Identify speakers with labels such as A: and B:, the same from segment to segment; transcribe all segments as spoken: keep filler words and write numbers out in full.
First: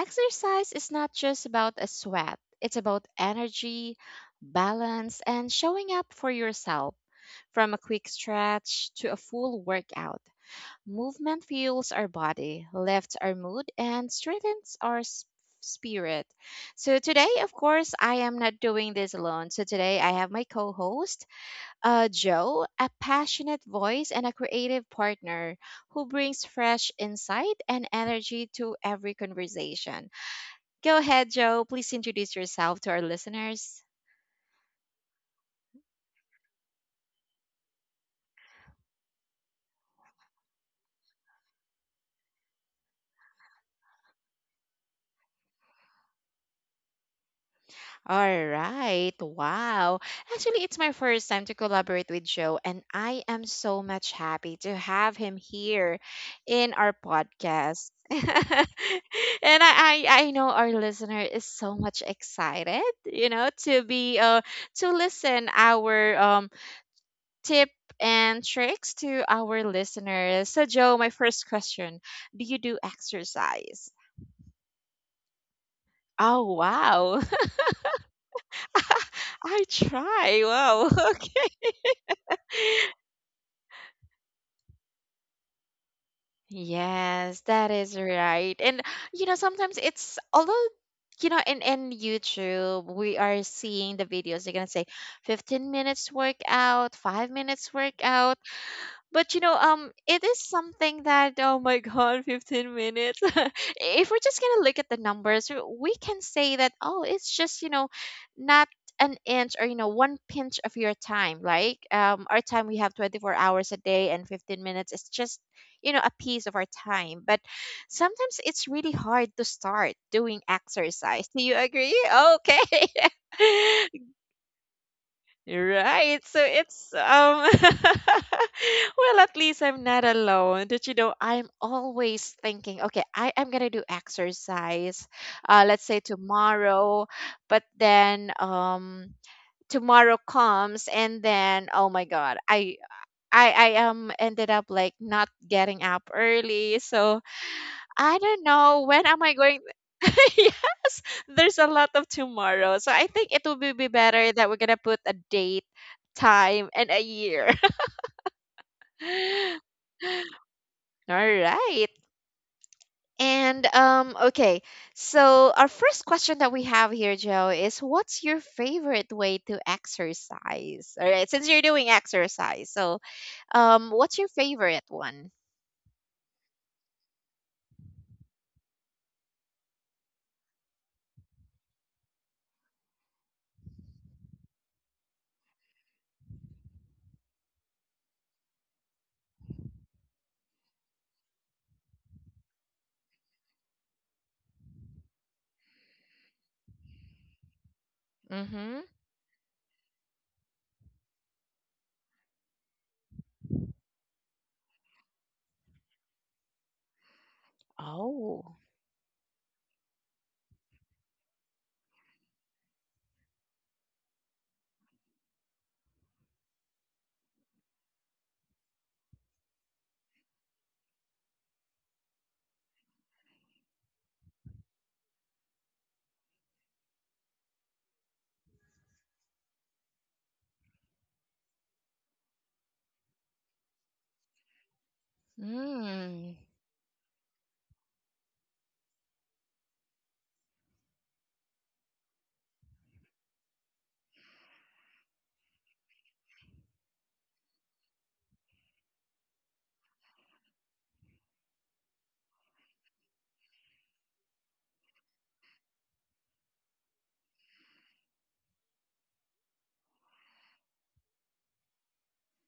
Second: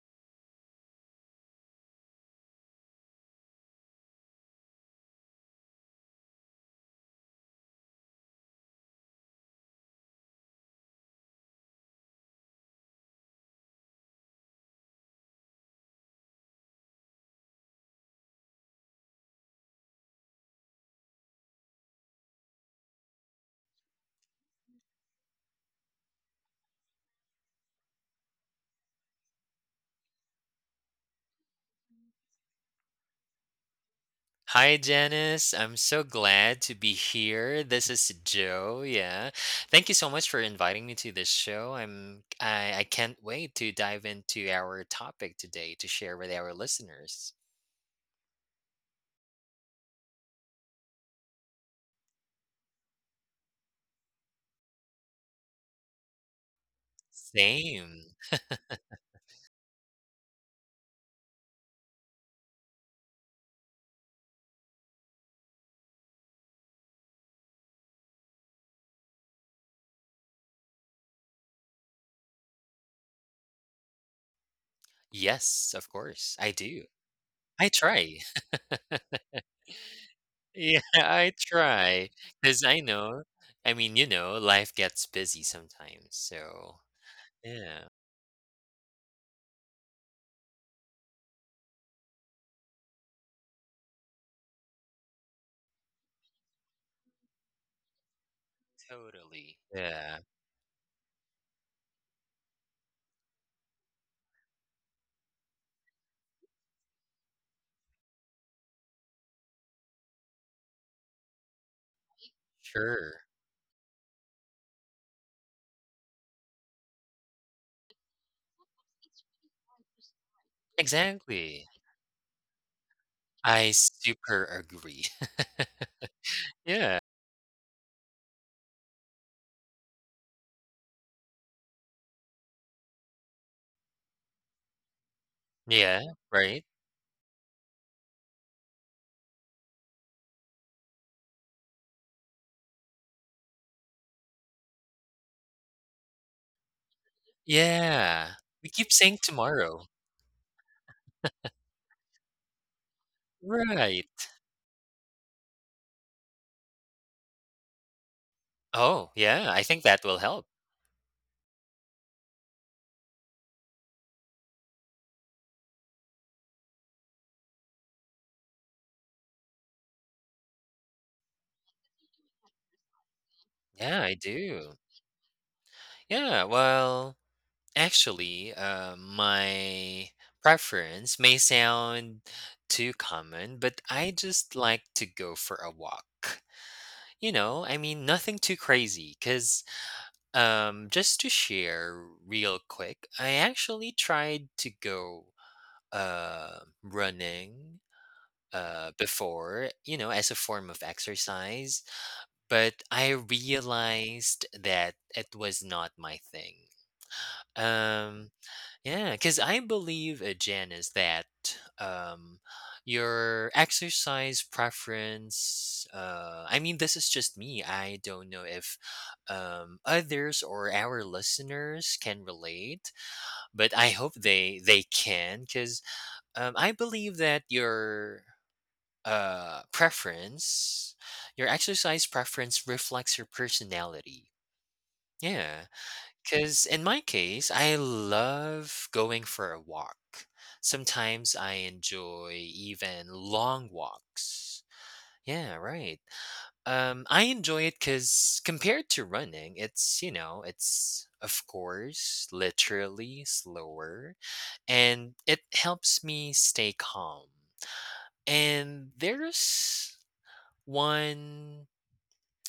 A: Exercise is not just about a sweat, it's about energy, balance, and showing up for yourself. From a quick stretch to a full workout, movement fuels our body, lifts our mood, and strengthens our s- spirit. So, today, of course, I am not doing this alone. So, today I have my co host uh, Joe, a passionate voice and a creative partner who brings fresh insight and energy to every conversation. Go ahead, Joe. Please introduce yourself to our listeners.
B: Hi, Janice. I'm so glad to be here. This is Joe. Yeah. Thank you so much for inviting me to this show. I'm I, I can't wait to dive into our topic today to share with our listeners.
A: All right. Wow. Actually, it's my first time to collaborate with Joe, and I am so much happy to have him here in our podcast.
B: Same.
A: and I, I, I know our listener is so much excited, you know, to be uh to listen our um tip and tricks to our listeners. So Joe, my first question, do you do exercise?
B: Yes, of course, I
A: Oh
B: do.
A: wow.
B: I try.
A: I try.
B: Yeah,
A: Wow.
B: I try. Because I know, I mean, you know, life gets busy sometimes. So,
A: Yes, that
B: yeah,
A: is right. And you know, sometimes it's although you know, in in YouTube, we are seeing the videos. They're gonna say fifteen minutes workout, five minutes workout. But you
B: totally.
A: know, um,
B: Yeah,
A: it is something that oh my god, fifteen minutes. If we're just gonna look at the numbers, w- we can say that oh, it's just you know, not an inch or you know, one pinch of your time. Like um, our time we have
B: sure.
A: twenty-four hours a day and fifteen minutes is just you know a piece of our time. But sometimes it's really hard to start doing exercise. Do you
B: Exactly.
A: agree? Okay.
B: I super agree.
A: Right. So it's
B: Yeah.
A: um well at least I'm not alone. That You know, I'm always thinking, okay, I, I'm gonna do exercise, uh, let's
B: Yeah,
A: say
B: right?
A: tomorrow, but then um tomorrow comes and then oh my god, I I I um ended up like not getting up early. So I
B: Yeah.
A: don't
B: We
A: know
B: keep
A: when
B: saying
A: am I going.
B: tomorrow.
A: Yes, there's a lot of tomorrow. So I think it would be be
B: Right.
A: better that we're gonna put a date, time, and a year.
B: Oh, yeah, I think that will help.
A: All right. And um okay. So our first question that we have here, Joe, is what's your favorite way to exercise? All right, since you're doing exercise, so um
B: Yeah,
A: what's
B: I
A: your
B: do.
A: favorite one?
B: Yeah, well, actually, uh, my preference may sound too common, but I just like to go for a walk. You know, I mean, nothing too crazy, because um, just to share real quick, I actually tried to go uh, running
A: Mm-hmm.
B: uh, before, you know, as a form of exercise. But I realized that it was not my thing. Um,
A: Oh.
B: yeah, because I believe, uh, Janice, that um, your exercise preference, uh, I mean, this is just me. I don't know if um, others or our listeners can relate, but I hope they they can because um, I believe that your uh, preference, your exercise preference reflects your personality. Yeah.
A: Mm.
B: Because in my case, I love going for a walk. Sometimes I enjoy even long walks. Yeah, right. Um, I enjoy it because compared to running, it's, you know, it's, of course, literally slower, and it helps me stay calm. And there's one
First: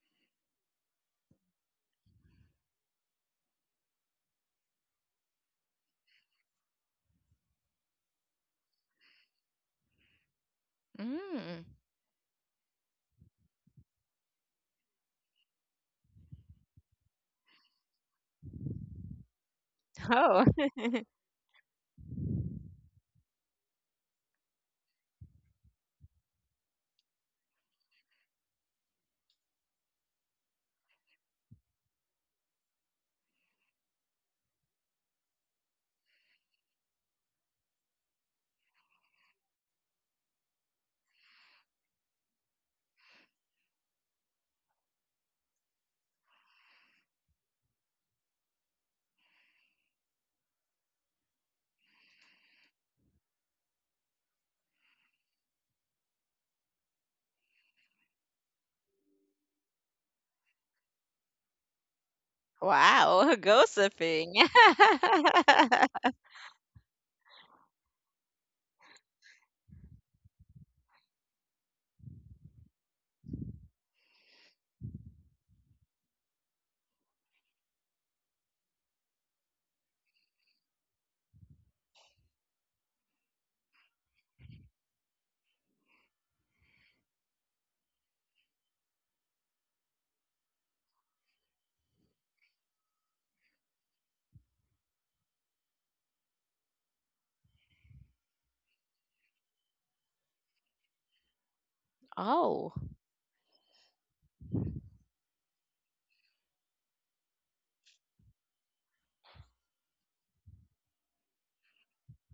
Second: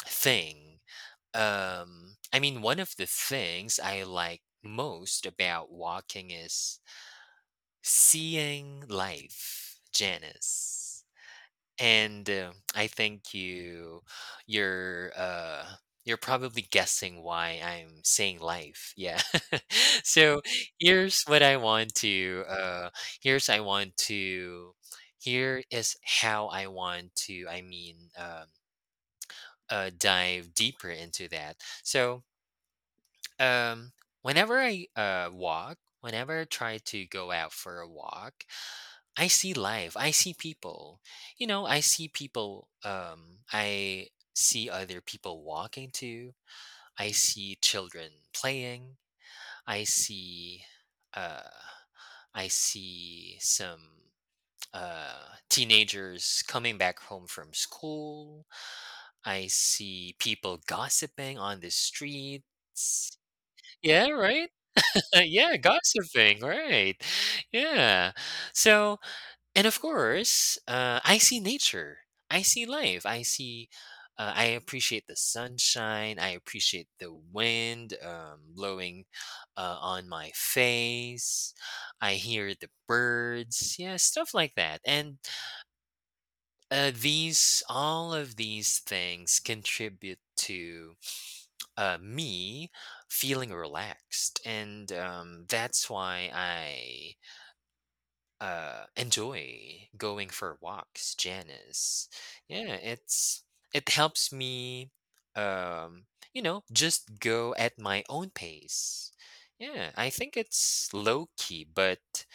B: thing. Um, I mean, one of the things I like most about walking is seeing life, Janice.
A: Mm.
B: And, um, I think you you're, uh, you're probably guessing why I'm saying life, yeah. So,
A: Oh.
B: here's what I want to, uh, here's I want to here is how I want to, I mean, um, uh, dive deeper into that. So, um, whenever I, uh, walk, whenever I try to go out for a walk, I see life. I see people. You know, I see people. Um, I see other people walking to. I see children playing. I see. Uh, I see some uh, teenagers coming back home from school. I see people gossiping on the streets.
A: Wow,
B: Yeah,
A: gossiping.
B: right. yeah, gossiping. Right. Yeah. So And of course, uh, I see nature. I see life. I see. Uh, I appreciate the sunshine. I appreciate the wind um, blowing uh, on my face. I hear the birds. Yeah, stuff like that. And uh, these, all of these things contribute to uh, me feeling relaxed, and um, that's why I uh enjoy going for walks, Janice. Yeah,
A: Oh,
B: it's it helps me, um you know, just go at my own pace. Yeah, I think it's low key but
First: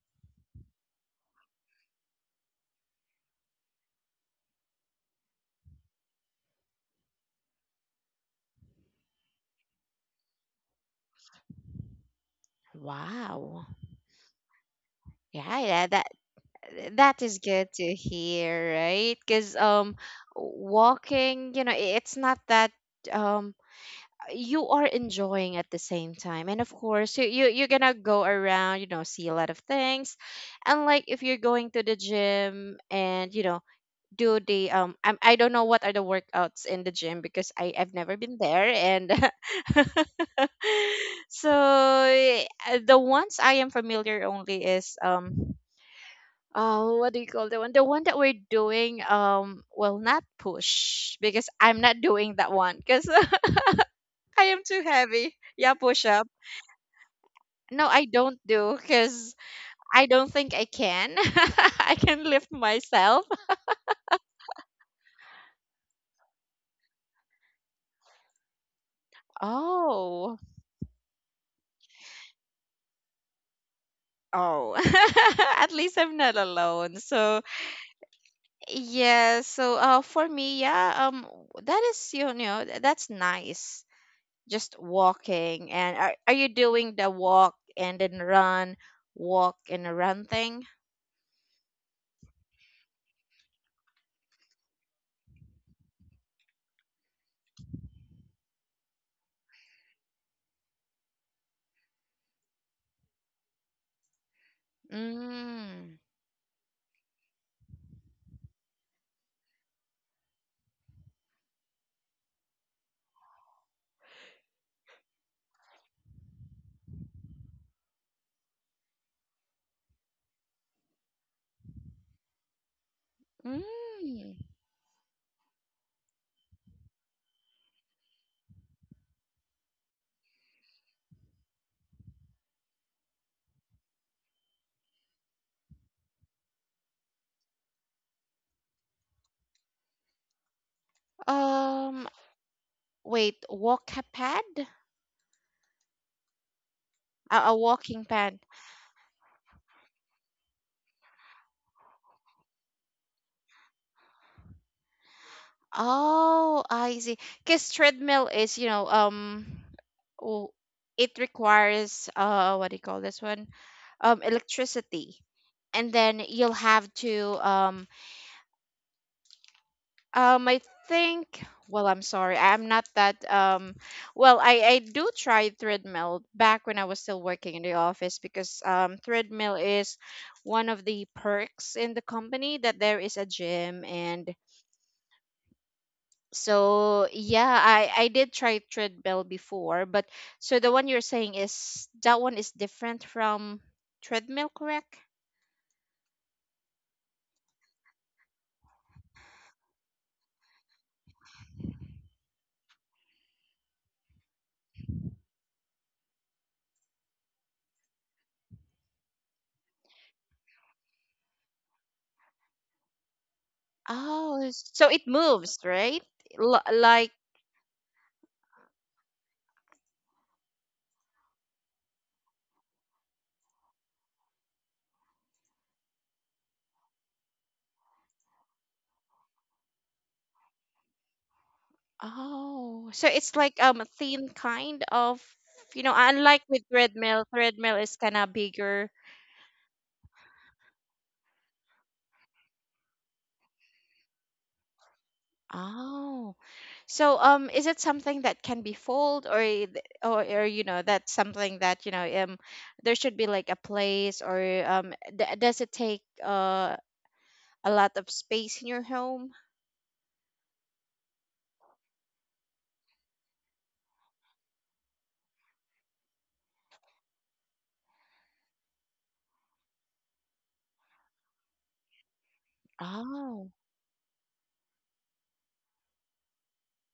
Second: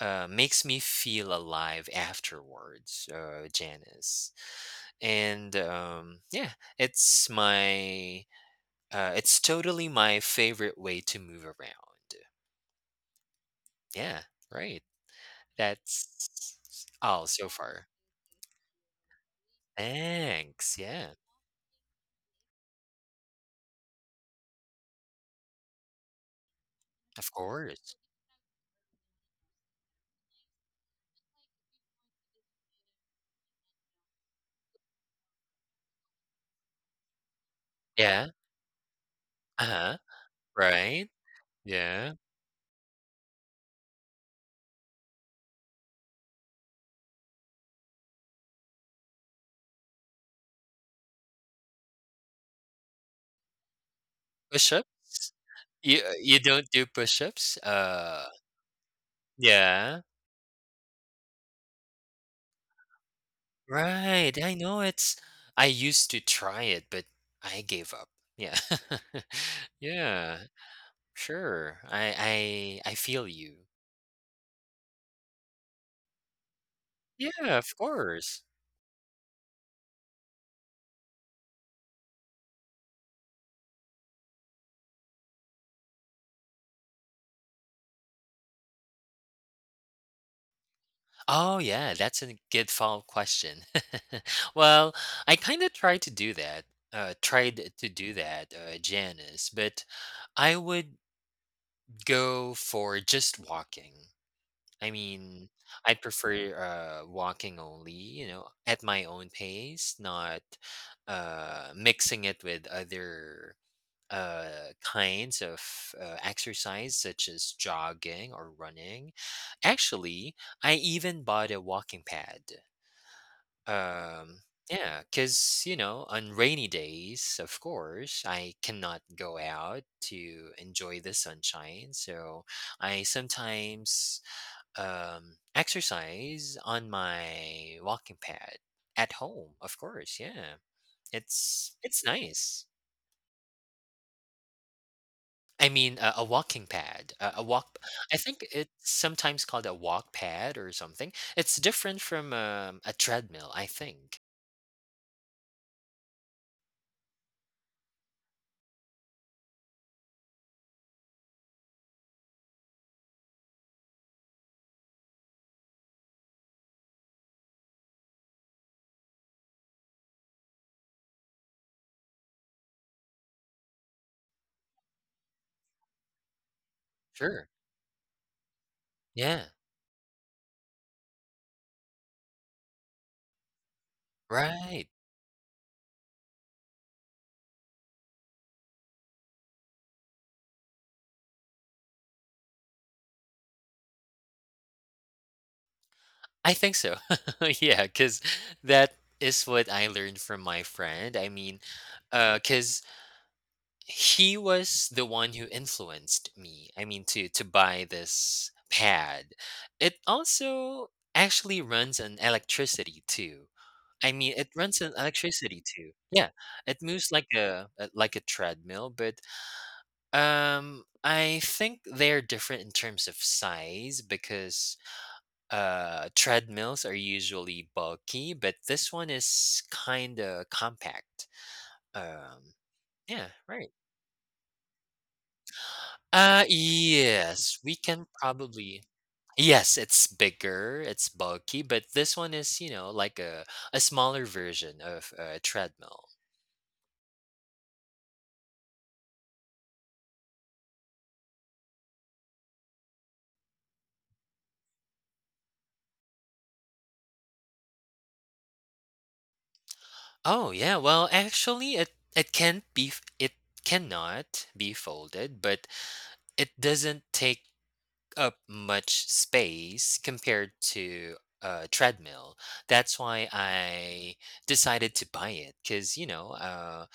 B: uh makes me feel alive afterwards, uh, Janice. And um, yeah, it's my, uh it's totally my favorite way to move around.
A: wow.
B: Yeah, right.
A: Yeah, yeah, that
B: That's
A: that
B: all
A: is
B: so
A: good to
B: far.
A: hear, right? Because um
B: Thanks, yeah,
A: walking, you know, i- it's not that um you are enjoying at the same time. And of course, you,
B: of
A: you you're gonna
B: course.
A: go around, you know, see a lot of things. And like if you're going to the gym and, you know, do the um I'm, I don't know what are the workouts in the gym because I I've never
B: Yeah,
A: been there and
B: uh-huh, right,
A: so
B: yeah.
A: eh, uh, the ones I am familiar only is um oh what do you call the one the one that we're doing um well not push because I'm not doing that one because I am too
B: Push-up?
A: heavy yeah
B: You
A: push
B: uh,
A: up.
B: you don't do push-ups?
A: No I
B: Uh,
A: don't do because
B: yeah,
A: I don't think I can I can lift myself.
B: right, I know it's, I used to try it, but I gave up. Yeah.
A: Oh.
B: Yeah, sure, I I I feel you.
A: Oh, at least I'm not alone. So
B: Yeah, of course.
A: yeah, so uh, for me, yeah, um, that is you know th- that's nice. Just walking, and are are you doing the walk and then run, walk and run thing?
B: Oh, yeah, that's a good follow-up question. Well, I kind of tried to do that, uh, tried to do that, uh, Janice, but I would go for just walking. I mean, I
A: Mm.
B: prefer uh, walking only, you know, at my own pace, not uh, mixing it with other uh, kinds of uh, exercise, such as jogging or running. Actually, I even bought a walking pad. Um,
A: Mm.
B: yeah, because, you know, on rainy days, of course, I cannot go out to enjoy the sunshine. So I sometimes um, exercise on my walking pad at home, of course. Yeah, it's it's
A: Um,
B: nice.
A: wait, walk a pad?
B: I mean, a, a walking pad, a,
A: A,
B: a
A: a
B: walk.
A: walking
B: I
A: pad.
B: think it's sometimes called a walk pad or something. It's different from um, a treadmill, I think.
A: Oh, I see. Because treadmill is, you know, um, w- it requires uh, what do you call this one? Um, electricity, and then you'll have to um, um, I think. Well, I'm sorry, I'm not that um. Well, I I do try treadmill back when I was still
B: Sure.
A: working in the office because um,
B: Yeah.
A: treadmill is one of the perks in the company that there is a gym and
B: Right.
A: so yeah, I I did try treadmill before, but so the one you're saying is that one is different from treadmill, correct?
B: I think so. yeah. Cause that is what I learned from my friend. I mean, uh, cause he was the one who influenced me, I mean, to to buy this pad. It also actually runs on electricity too. I mean, it
A: Oh,
B: runs
A: so
B: on
A: it moves,
B: electricity too.
A: right?
B: Yeah,
A: L-
B: it moves
A: like
B: like a a like a treadmill, but, um, I think they're different in terms of size because uh treadmills are usually bulky, but this one is kind of compact. um
A: oh, so
B: yeah,
A: it's like
B: right.
A: um a thin kind of you know,
B: uh
A: unlike with treadmill,
B: yes, we
A: treadmill is
B: can
A: kind of
B: probably,
A: bigger.
B: yes, it's bigger, it's bulky, but this one is, you know, like a a smaller version of a treadmill.
A: So, um, is it something that can be fold, or i- th- or, or you know, that's something that you know, um, there should be like a place, or um, d- does it take uh a lot of space in your home?
B: Oh yeah, well, actually, it it can not be f- it cannot be folded, but it doesn't take up much space compared to a treadmill. That's why
A: Oh,
B: I decided to buy it because, you know, uh,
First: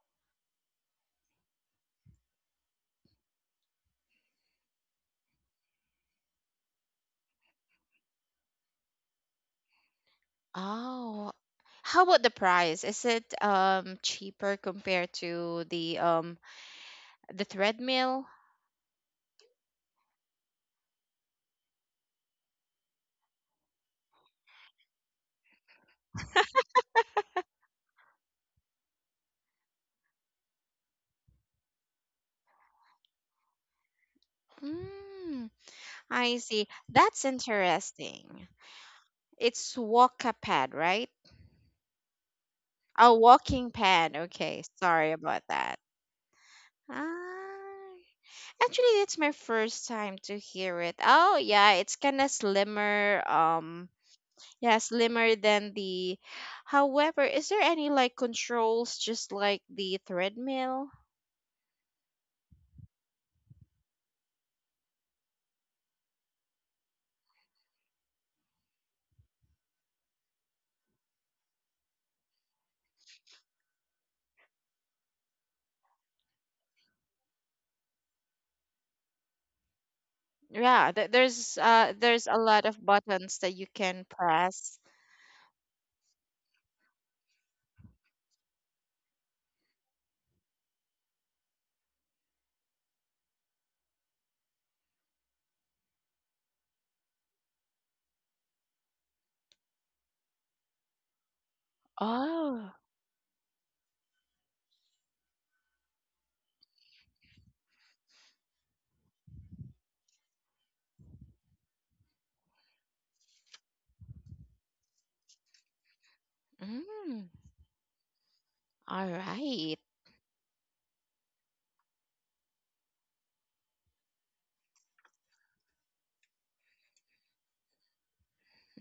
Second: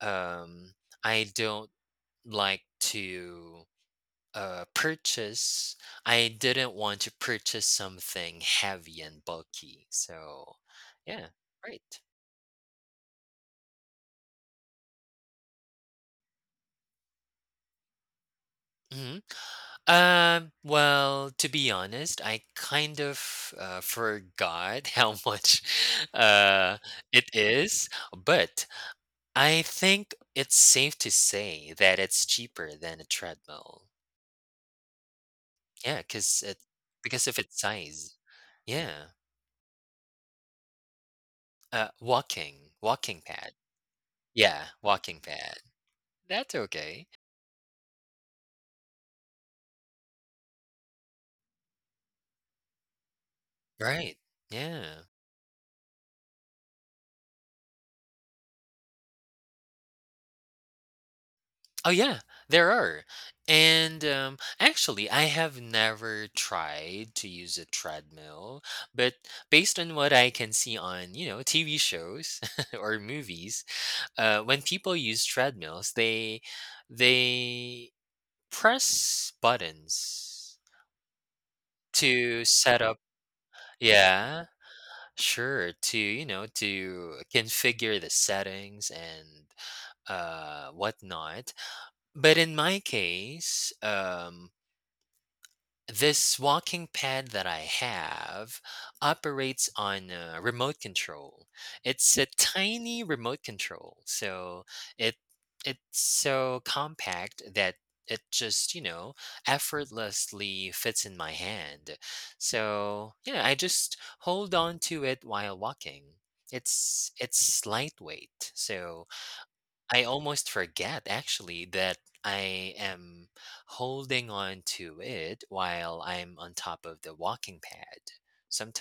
B: um, I don't like to uh, purchase. I didn't want to purchase something heavy and bulky. So, yeah,
A: oh.
B: right.
A: How about the price? Is it um cheaper compared to the um the treadmill?
B: Mhm. Um, well, to be honest, I kind of uh, forgot how much uh, it is, but I think it's safe to say that it's cheaper than a treadmill.
A: Mm,
B: Yeah,
A: I
B: because it,
A: see. That's
B: because of its size.
A: interesting.
B: Yeah.
A: It's walk pad, right?
B: Uh, walking,
A: A
B: walking pad.
A: walking pad. Okay,
B: Yeah,
A: sorry
B: walking
A: about
B: pad.
A: that.
B: That's okay.
A: Ah, actually, it's my first time to hear it. Oh, yeah, it's kind of slimmer. Um,
B: Right.
A: yeah,
B: Yeah.
A: slimmer than the. However, is there any like controls just like the treadmill?
B: Oh yeah, there are. And um, actually, I have never tried to use a treadmill, but based on what I can see on, you know, T V shows or movies, uh, when people use treadmills, they they press buttons
A: Yeah, th- there's uh there's a
B: to
A: lot
B: set
A: of
B: up.
A: buttons that you can
B: Yeah,
A: press.
B: sure. To, you know, to configure the settings and uh, whatnot. But in my case, um, this walking pad that I have operates on a remote control. It's a
A: Oh,
B: tiny remote control, so it it's so compact that it just, you know, effortlessly fits in my hand. So, yeah, I just hold on to it while walking. It's
A: mm,
B: it's lightweight, so
A: all right.
B: I almost forget, actually, that I am holding on to it while I'm on top of the walking pad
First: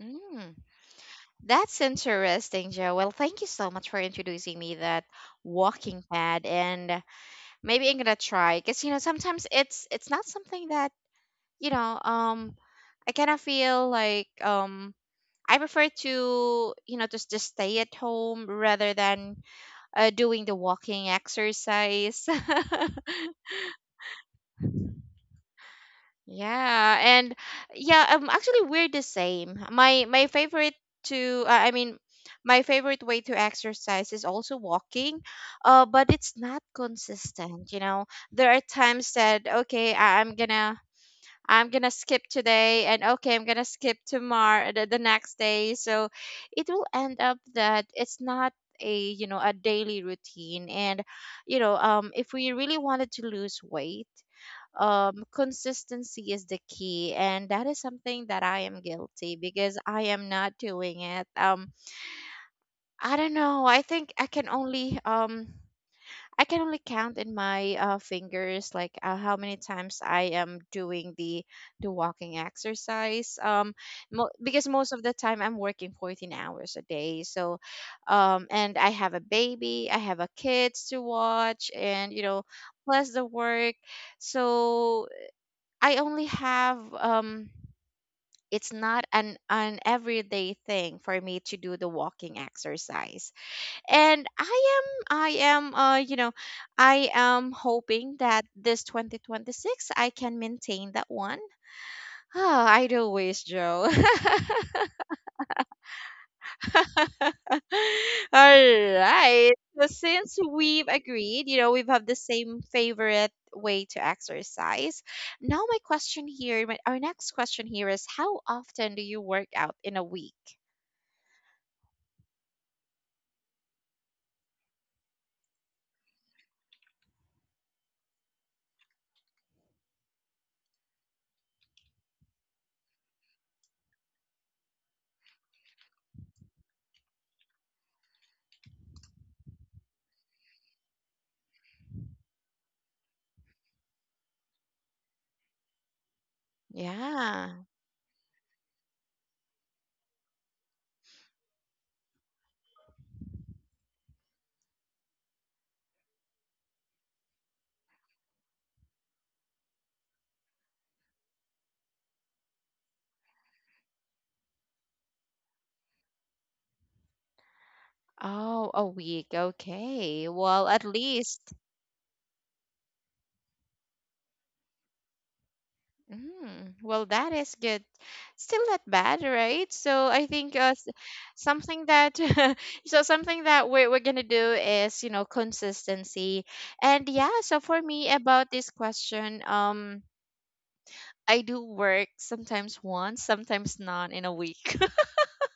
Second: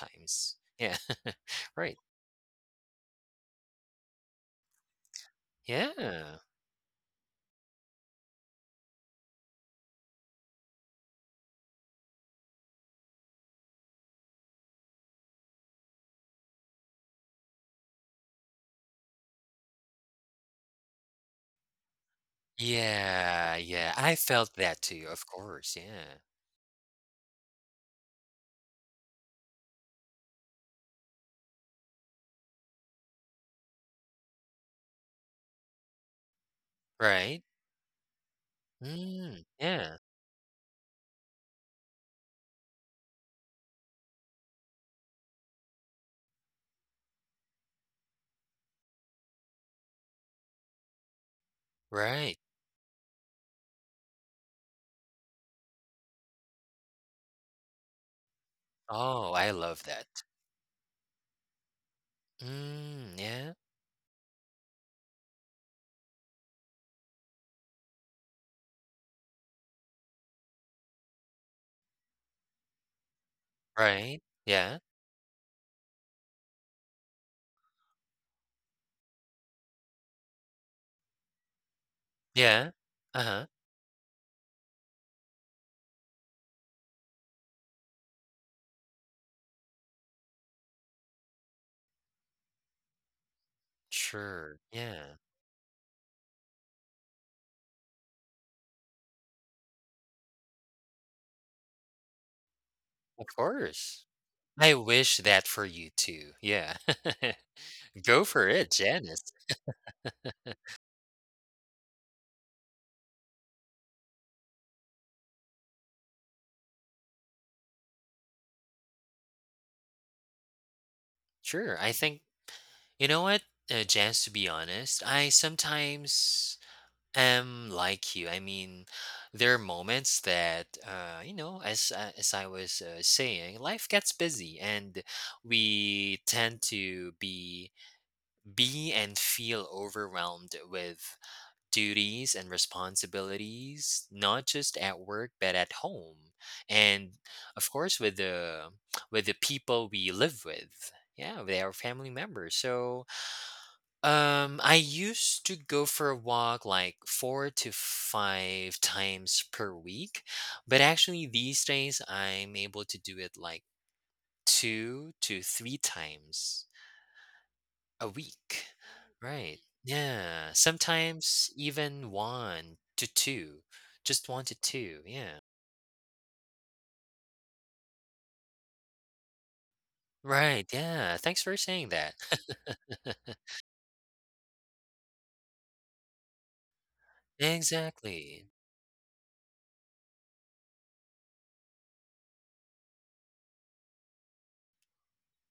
A: Mm,
B: Yeah.
A: that's
B: right.
A: interesting, Joe. Well, thank you so much for introducing me that walking
B: Yeah.
A: pad and maybe I'm gonna try because you know sometimes it's it's not something that you know um I kind of feel like um I prefer to you know just just stay at home rather than uh, doing the walking exercise.
B: Yeah. Yeah. I felt that too, of course. Yeah.
A: Yeah, and yeah, I'm actually we're the same. My my favorite to uh, I mean my favorite way to exercise is also walking uh, but it's not
B: Right.
A: consistent you know there are times
B: Mm,
A: that
B: yeah.
A: okay I- i'm gonna I'm gonna skip today and okay, I'm gonna skip tomorrow the, the next day. So it will end up that it's not a you know a daily routine and you know um
B: Right.
A: if we really wanted to lose weight um consistency is the key and that is something that I am
B: Oh,
A: guilty
B: I love
A: because I
B: that.
A: am not doing it um
B: Mm,
A: I don't
B: yeah.
A: know I think I can only um I can only count in my uh, fingers like uh, how many times I am doing the the walking exercise. Um,
B: Right.
A: mo- because
B: Yeah.
A: most of the time I'm working fourteen hours a day. So, um, and I have a baby, I have a kids to watch, and you know,
B: Yeah.
A: plus
B: Uh
A: the
B: huh.
A: work. So I only have um. It's not an an everyday thing for me to do the walking exercise and
B: Sure.
A: i
B: Yeah.
A: am I am uh you know I am hoping that this twenty twenty-six I can maintain that one. Oh I do
B: Of
A: wish joe.
B: course. I wish that for you too. Yeah.
A: All
B: Go for it, Janice.
A: right so since we've agreed you know we've have the same favorite way to exercise now my question here my, our next question here is how often do you work out in a week
B: Sure. I think, you know what, uh, Janice, to be honest, I sometimes am like you. I mean, there are moments that, uh, you know, as, uh, as I was uh, saying, life gets busy and we tend to be, be and feel overwhelmed with duties and responsibilities, not just at work but at home, and
A: yeah.
B: of course with the, with the people we live with. Yeah, with our family members. So, um, I used to go for a walk like four to five times per week, but actually these days I'm able to do it like two to three times a week.
A: Oh, a week.
B: Right.
A: Okay.
B: Yeah.
A: Well, at
B: Sometimes
A: least
B: even one to two. Just one to two. Yeah.
A: mm, well, that is good. Still not bad, right? So I think
B: Right.
A: uh, s-
B: Yeah. Thanks for
A: something
B: saying that.
A: that so something that we're, we're gonna do is you know consistency, and yeah. So for me
B: Exactly.
A: about this question, um, I do work sometimes once, sometimes not in a week.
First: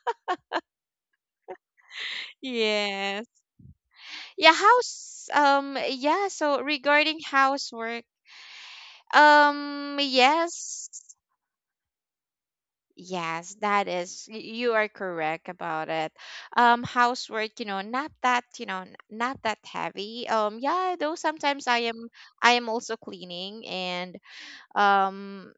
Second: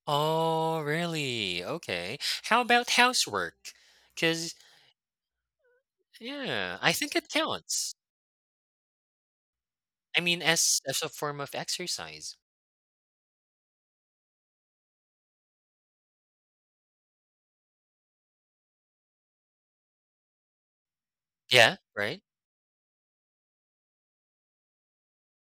B: Oh, really? Okay. How about
A: Yes.
B: housework?
A: Yeah.
B: Because
A: House. Um. Yeah. So
B: yeah, I think
A: regarding
B: it counts.
A: housework, um.
B: I mean, as
A: Yes.
B: as a form of exercise.
A: Yes, that is, y- you are correct about it. Um, housework, you know, not that, you know, n- not that heavy. Um, yeah, though sometimes
B: Yeah.
A: I am,
B: Right?
A: I am also cleaning and, um,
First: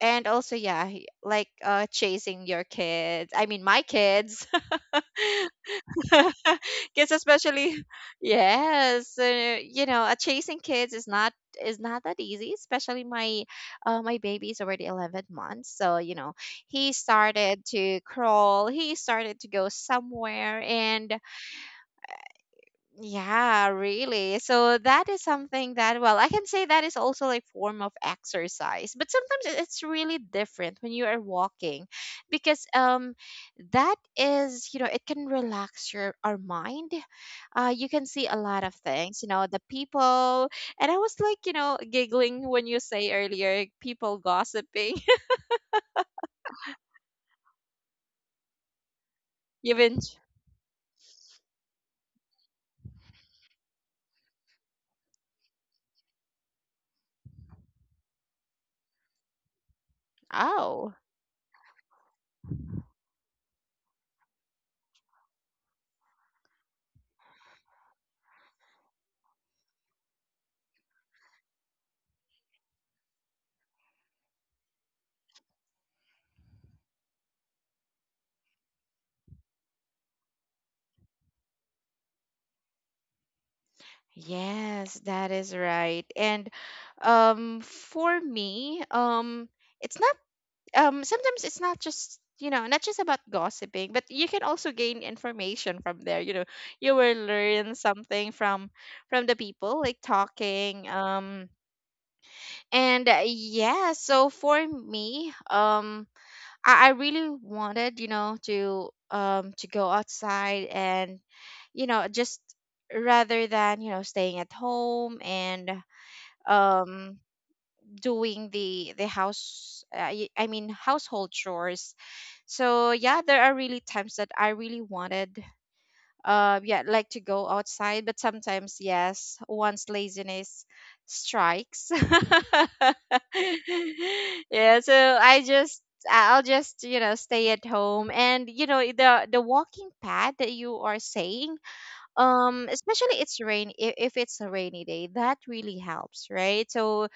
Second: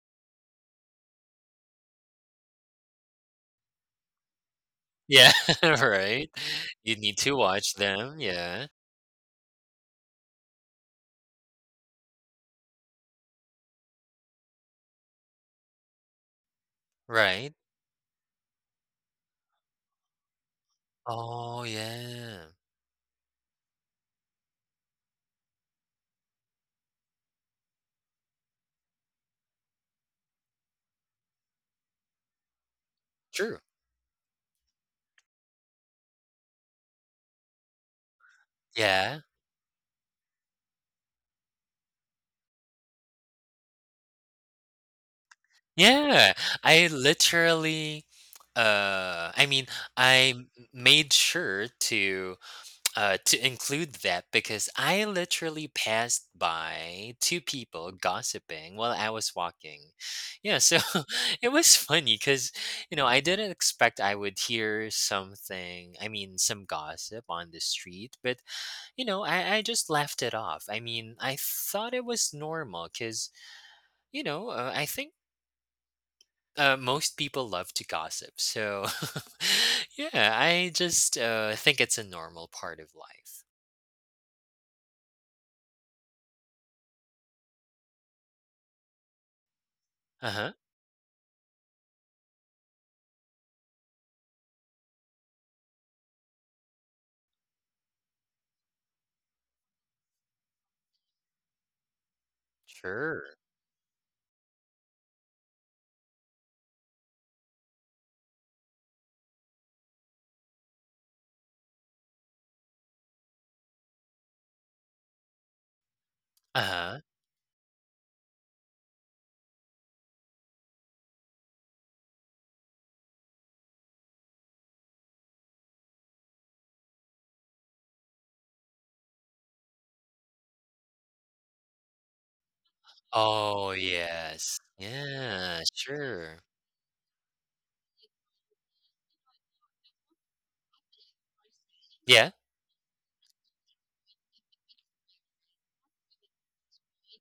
A: and also, yeah, he- like, uh, chasing your kids. I mean, my kids.
B: Yeah. Right. You
A: Kids
B: need to watch
A: especially
B: them. Yeah.
A: yes uh, you know uh, chasing kids is not is not that easy especially my uh, my baby is already eleven months so you know he
B: Right.
A: started to crawl he started to go somewhere and
B: Oh, yeah.
A: yeah really so that is something that well I can say that is also like form of exercise but sometimes it- it's really different when you are walking because um
B: True.
A: that is you know it can relax your our mind uh, you can see a lot of
B: Yeah.
A: things, you know, the people. And I was like, you know, giggling when you say earlier, people gossiping.
B: Yeah, I literally uh I mean,
A: You've been,
B: I m- made sure to uh to include that because I literally passed by two people gossiping while I was walking. Yeah, so
A: oh,
B: it was funny cuz, you know, I didn't expect I would hear something, I mean, some gossip on the street, but you know, I I just laughed it off. I mean, I thought it was normal cuz, you know, uh, I think uh, most people love to gossip. So, yeah, I just uh, think it's a normal part of life.
A: yes, that is right. And um, for me, um, it's not,
B: Uh huh.
A: um, sometimes it's not just, you know, not just about gossiping, but you can also gain information from there. You know, you will learn something from from the people, like talking, um, and
B: Sure.
A: uh, yeah, so for me, um, I, I really wanted, you know, to um to go outside and you know, just rather than, you know, staying at home and
B: Uh huh.
A: um doing the the house uh, y- I mean household chores. So yeah, there are really times that I really wanted uh, yeah, like to go outside, but sometimes, yes, once laziness strikes.
B: Oh, yes.
A: Yeah, so I
B: Yeah,
A: just
B: sure.
A: I'll just, you know, stay at home. And you know, the the walking pad that you are saying,
B: Yeah,
A: um especially it's rain if, if it's a rainy day, that really helps, right? So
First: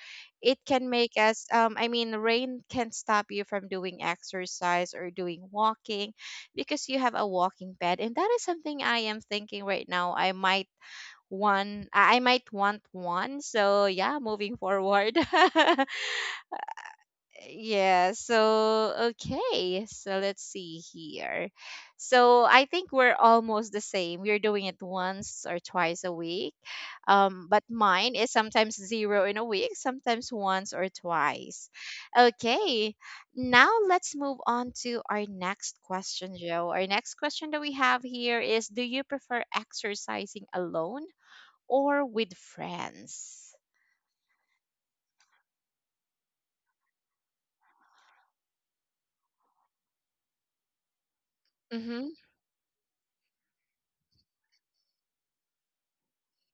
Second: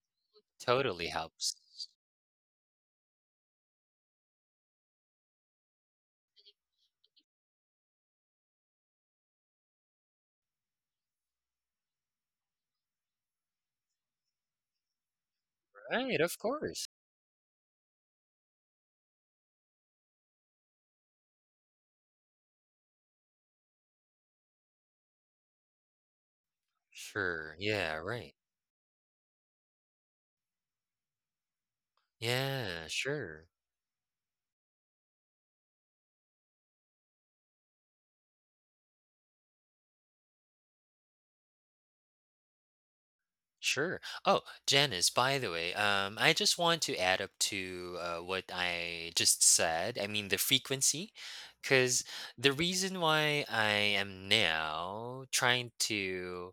A: it can
B: totally
A: make us
B: helps.
A: um I mean, rain can stop you from doing exercise or doing walking, because you have a walking pad. And that is something I am thinking right now. I might one i I might want one. So yeah, moving forward.
B: Right, of course.
A: Yeah, so okay, so let's see here. So I think we're almost the same. We're doing it once or twice a week. Um,
B: Sure.
A: but
B: Yeah,
A: mine is
B: right.
A: sometimes zero in a week, sometimes once or twice.
B: Yeah,
A: Okay,
B: sure.
A: now let's move on to our next question, Joe. Our next question that we have here is: Do you prefer exercising alone or with friends?
B: Sure. Oh, Janice, by the way, um, I just want to add up to, uh, what I just said. I mean, the frequency, because
A: Mm-hmm.
B: the reason why I am now trying to,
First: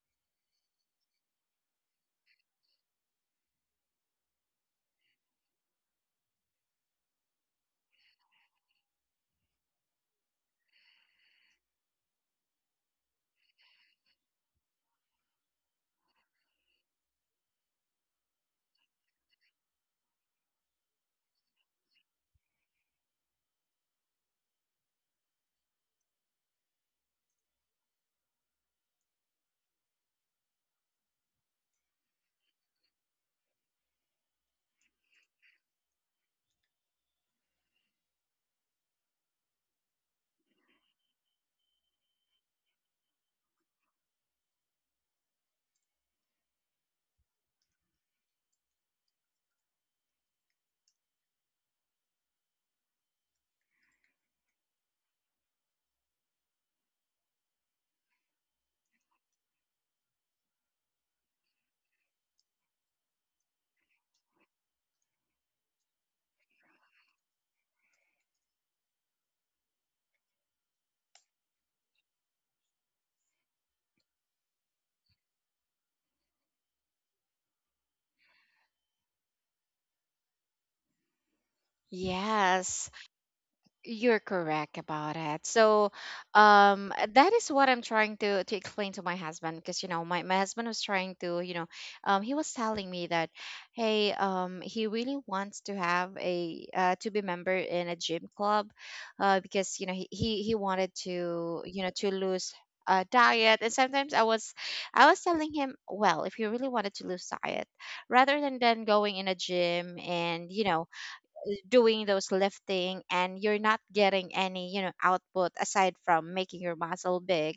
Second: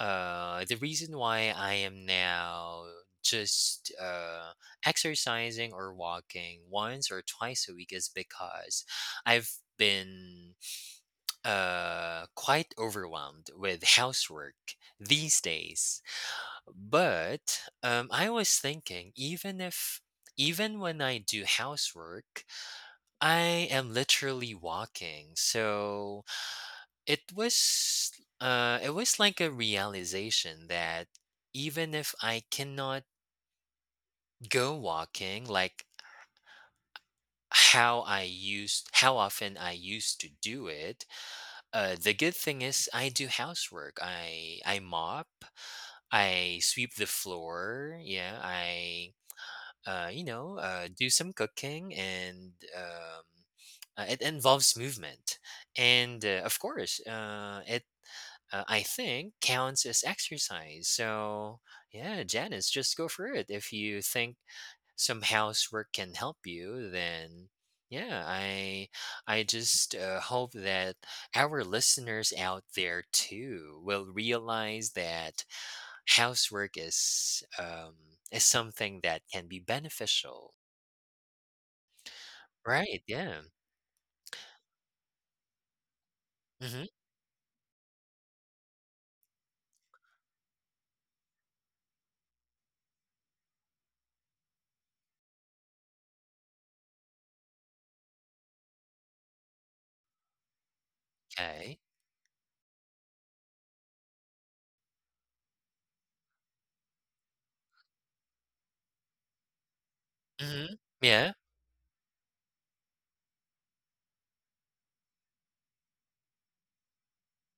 B: uh, the reason why I am now just uh, exercising or walking once or twice a week is because I've been uh, quite overwhelmed with housework these days. But um, I was thinking, even if, even when I do housework, I am literally walking. So it was, uh, it was like a realization that even if I cannot go walking, like how I used, how often I used to do it, uh, the good thing is I do housework. I I mop, I sweep the floor. Yeah, I uh, you know, uh, do some cooking and um, uh, it involves movement. And uh, of course, uh, it uh, I think counts as exercise. So yeah, Janice, just go for it. If you think some housework can help you, then yeah, I I just uh, hope that our listeners out there too will realize that housework is, um, is something that can be beneficial.
A: Yes.
B: Right, yeah.
A: You're correct about it. So,
B: Mhm,
A: um, that is what I'm trying to to explain to my husband, because you know my my husband was trying to, you know, um, he was telling me that, hey, um, he really wants to have a uh, to be member in a gym club, uh, because you know he he he wanted to,
B: 'kay.
A: you know to lose. Uh, diet. And sometimes I was I was telling him, well, if you really wanted to lose diet, rather than then going in a gym and, you
B: Mhm.
A: know
B: Yeah,
A: doing those lifting and you're not getting any, you know output aside from making your muscle big,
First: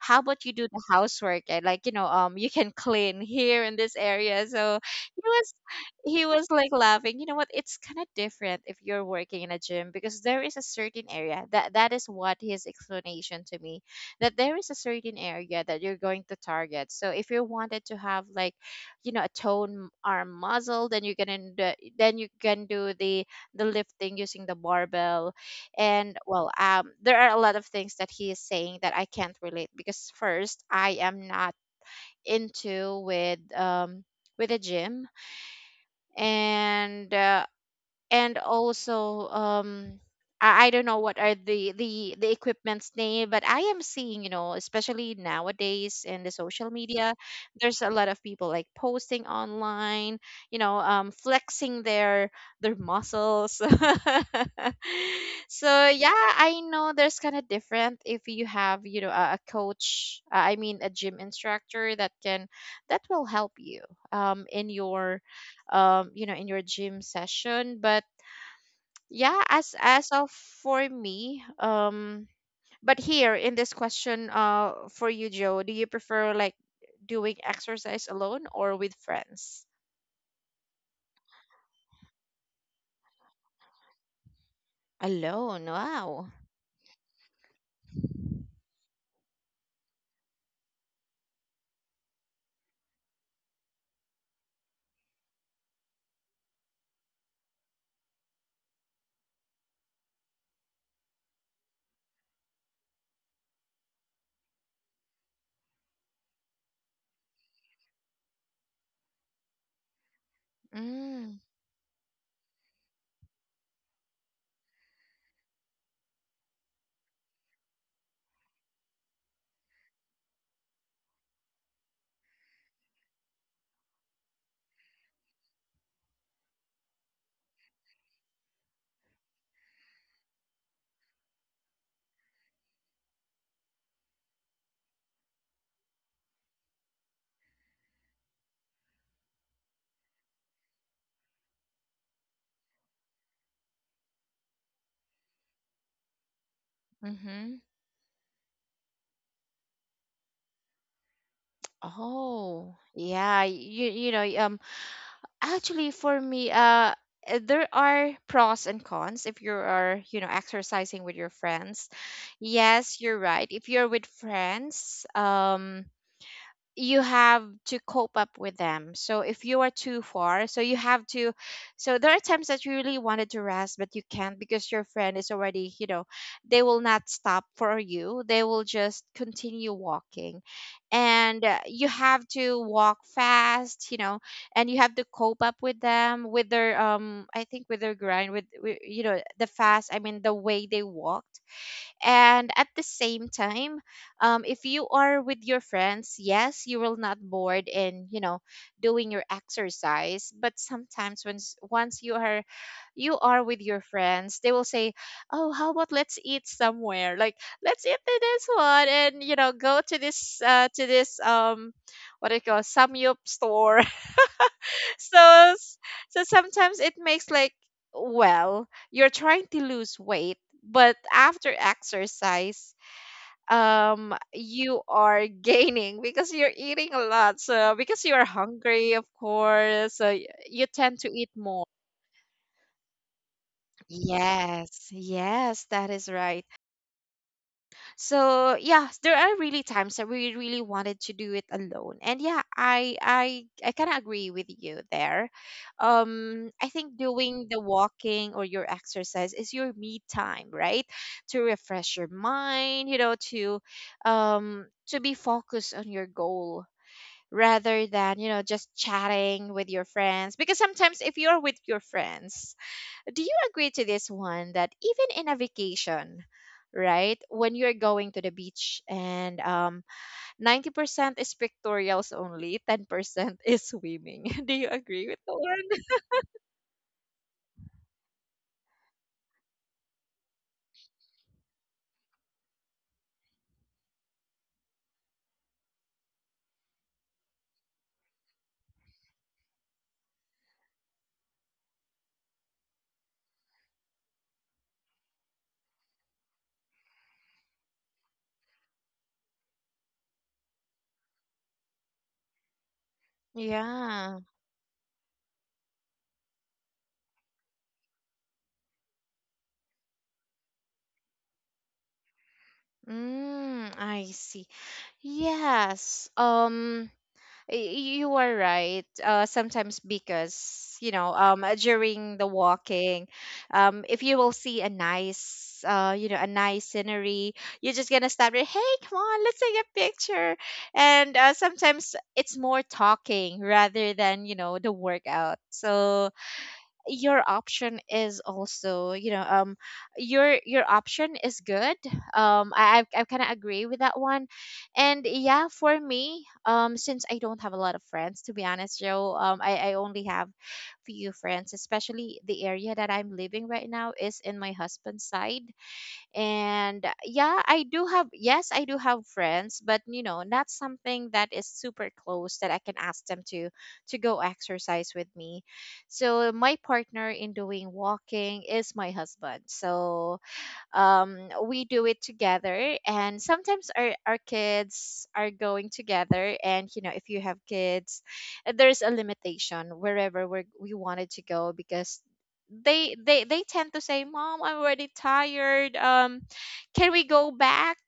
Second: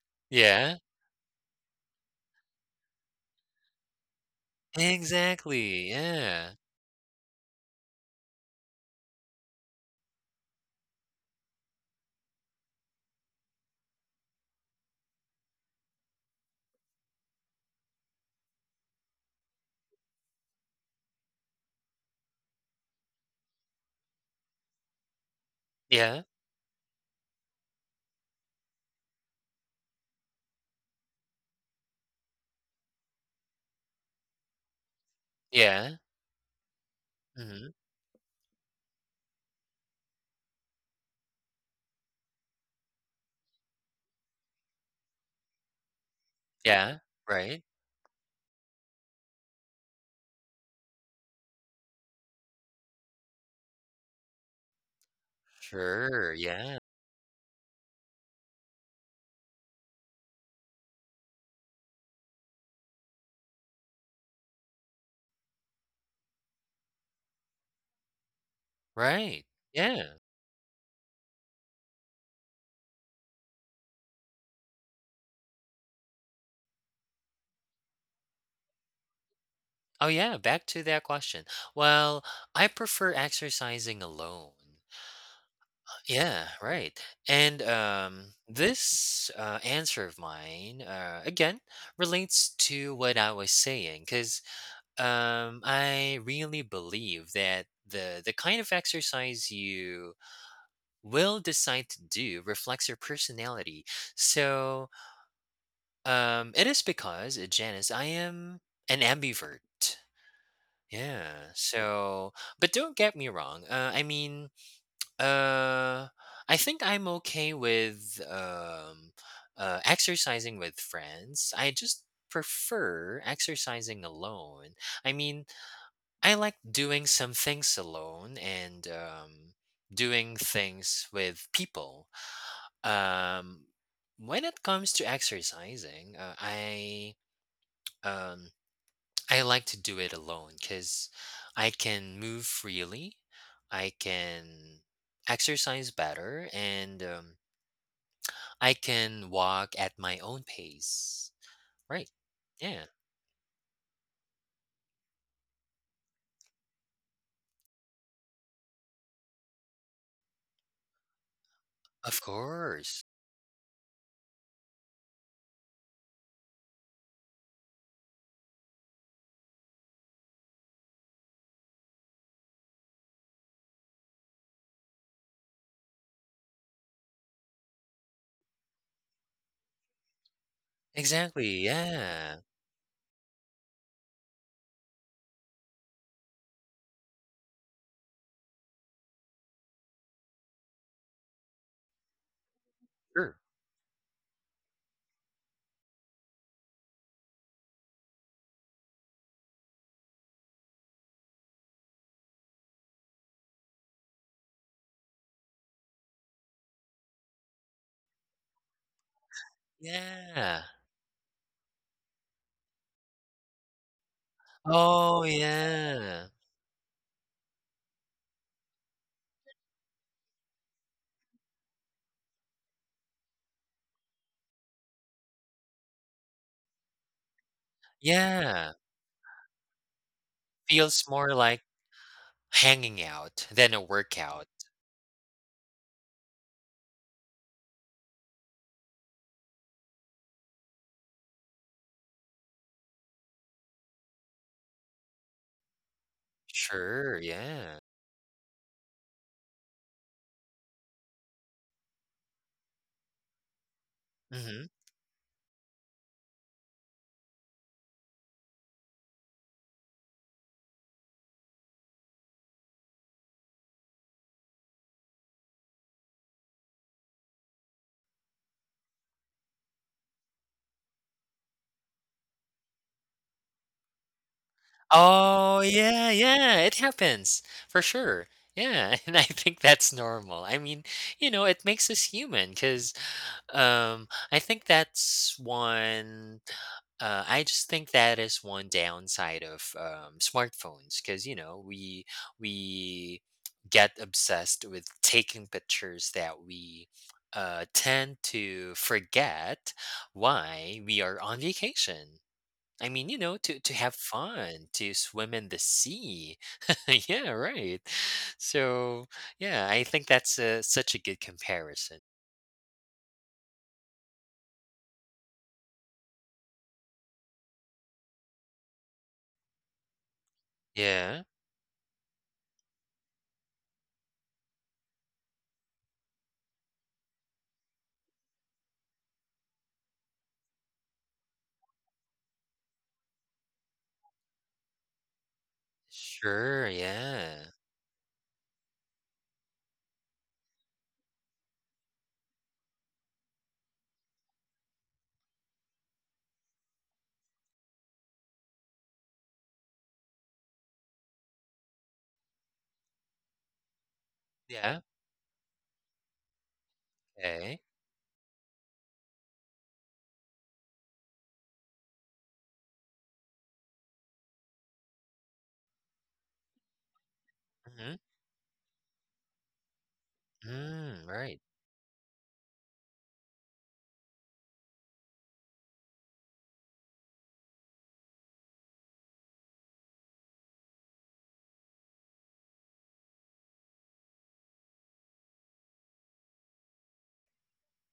A: how about you do
B: yeah.
A: the housework? And, like, you know um you can clean here in this area. So he was
B: Exactly,
A: he was
B: yeah.
A: like laughing. You know what, it's kind of different if you're working in a gym, because there is a certain area, that that is what his explanation to me: that there is a certain area that you're going to target. So if you wanted to have, like, you know a toned arm muscle, then you can, uh, then you can do the the lifting using the barbell. And,
B: Yeah,
A: well, um there are a lot of things that he is saying that I can't relate, because first, I am not into with um with a gym,
B: yeah.
A: and uh,
B: Mhm.
A: and also, um I, I don't know what are the the the equipment's name. But I am seeing, you know especially nowadays in the social
B: Yeah,
A: media,
B: right.
A: there's a lot of people, like, posting online, you know um flexing their their muscles. So yeah,
B: Sure,
A: I
B: yeah.
A: know there's kind of different if you have, you know a, a coach, uh, I mean, a gym instructor, that can that will help you um in your um you know in your gym session. But yeah,
B: Right,
A: as as
B: yeah.
A: of for me, um but here in this question, uh for you, Joe, do you prefer, like, doing exercise alone or with friends?
B: Oh, yeah, back to that question. Well, I prefer exercising alone.
A: Alone. Wow.
B: Yeah, right, and, um, this, uh, answer of mine, uh, again, relates to what I was saying, because. Um, I really believe that the the kind of exercise you will decide to do reflects your personality. So, um, it is because uh, Janice, I am an ambivert. Yeah.
A: Mm,
B: So, but don't get me wrong. Uh, I mean, uh, I think I'm okay with um, uh, exercising with friends. I just prefer exercising alone. I mean, I like doing some things alone and um, doing things with people. Um, when it comes to exercising, uh, I um, I like to do it alone because I can move freely, I can exercise better, and um,
A: mm-hmm.
B: I can walk at my own pace. Right?
A: Oh.
B: Yeah,
A: Yeah, you you know, um actually, for me, uh uh, there are pros and cons if you are, you know, exercising with your friends.
B: of
A: Yes,
B: course.
A: you're right. If you're with friends, um you have to cope up with them. So if you are too far, so you have to so there are times that you really wanted to rest, but you can't, because your friend is already, you know, they will not stop for you. They will just continue walking. And uh,
B: Exactly.
A: you have
B: Yeah.
A: to walk fast, you know, and you have to cope up with them with their, um I think, with their grind, with, with you know, the fast, I mean, the way they walk. And at the same
B: Sure.
A: time, um, if you are with your friends, yes, you will not bored in, you know doing your exercise. But sometimes, once once you are you are with your friends, they will say, "Oh, how about let's eat somewhere? Like, let's eat to this one, and, you know go to this,
B: Yeah.
A: uh, to this, um what do you call, samyup store." So
B: Oh,
A: s- so
B: yeah.
A: sometimes it makes like, well, you're trying to lose weight, but after exercise, um you are gaining, because you're eating a lot. So because you are
B: Yeah.
A: hungry, of course, so y- you tend
B: Feels
A: to eat
B: more like
A: more.
B: hanging out than a workout.
A: Yes, yes, that is right. So yeah, there are really times that we really wanted to do it alone. And yeah, I I I kind of agree with you there. Um I think
B: Sure,
A: doing the
B: yeah.
A: walking or your exercise is your me time, right? To refresh your mind, you know, to um
B: Mhm.
A: to be focused on your goal, rather than, you know, just chatting with your friends. Because sometimes, if you're with your friends, do you agree to this one, that even in a vacation, right, when you're going to the beach, and um, ninety percent is pictorials only, ten percent is swimming? Do you agree with the
B: Oh,
A: one?
B: yeah, yeah, it happens for sure. Yeah, and I think that's normal. I mean, you know, it makes us human because um, I think that's one. Uh, I just think that is one downside of um, smartphones because you know we we get obsessed with taking pictures that we uh, tend to forget why we are on vacation. I mean, you know, to to have
A: Yeah.
B: fun, to swim in the sea. yeah, right. So, yeah, I think that's uh, such a good comparison.
A: Mm, I see. Yes. Um Y- You are right. Uh, sometimes, because you know,
B: Yeah,
A: um, uh, during the walking, um, if you will see a nice, uh, you know, a nice scenery, you're just gonna stop it. Hey, come on, let's take a picture. And uh, sometimes it's more talking rather than, you know the workout. So
B: sure.
A: your
B: Yeah,
A: option is also, you know um your your option is good. um i i, I kind of agree with that one. And yeah, for me, um since I don't have a lot of friends, to be honest, Joe, um i i only have few friends, especially the area that I'm living right now is in my
B: yeah.
A: husband's side. And uh, yeah,
B: Okay.
A: i do have yes I do have friends, but, you know not something that is super close that I can ask them to to go exercise with me. So my partner in doing
B: Hmm.
A: walking is my husband. So,
B: Mm,
A: um,
B: right.
A: we do it together. And sometimes our, our kids are going together. And, you know if you have kids, uh, there's a limitation wherever we're, we wanted to go, because they they they tend to say, "Mom, I'm already tired, um can we go back?"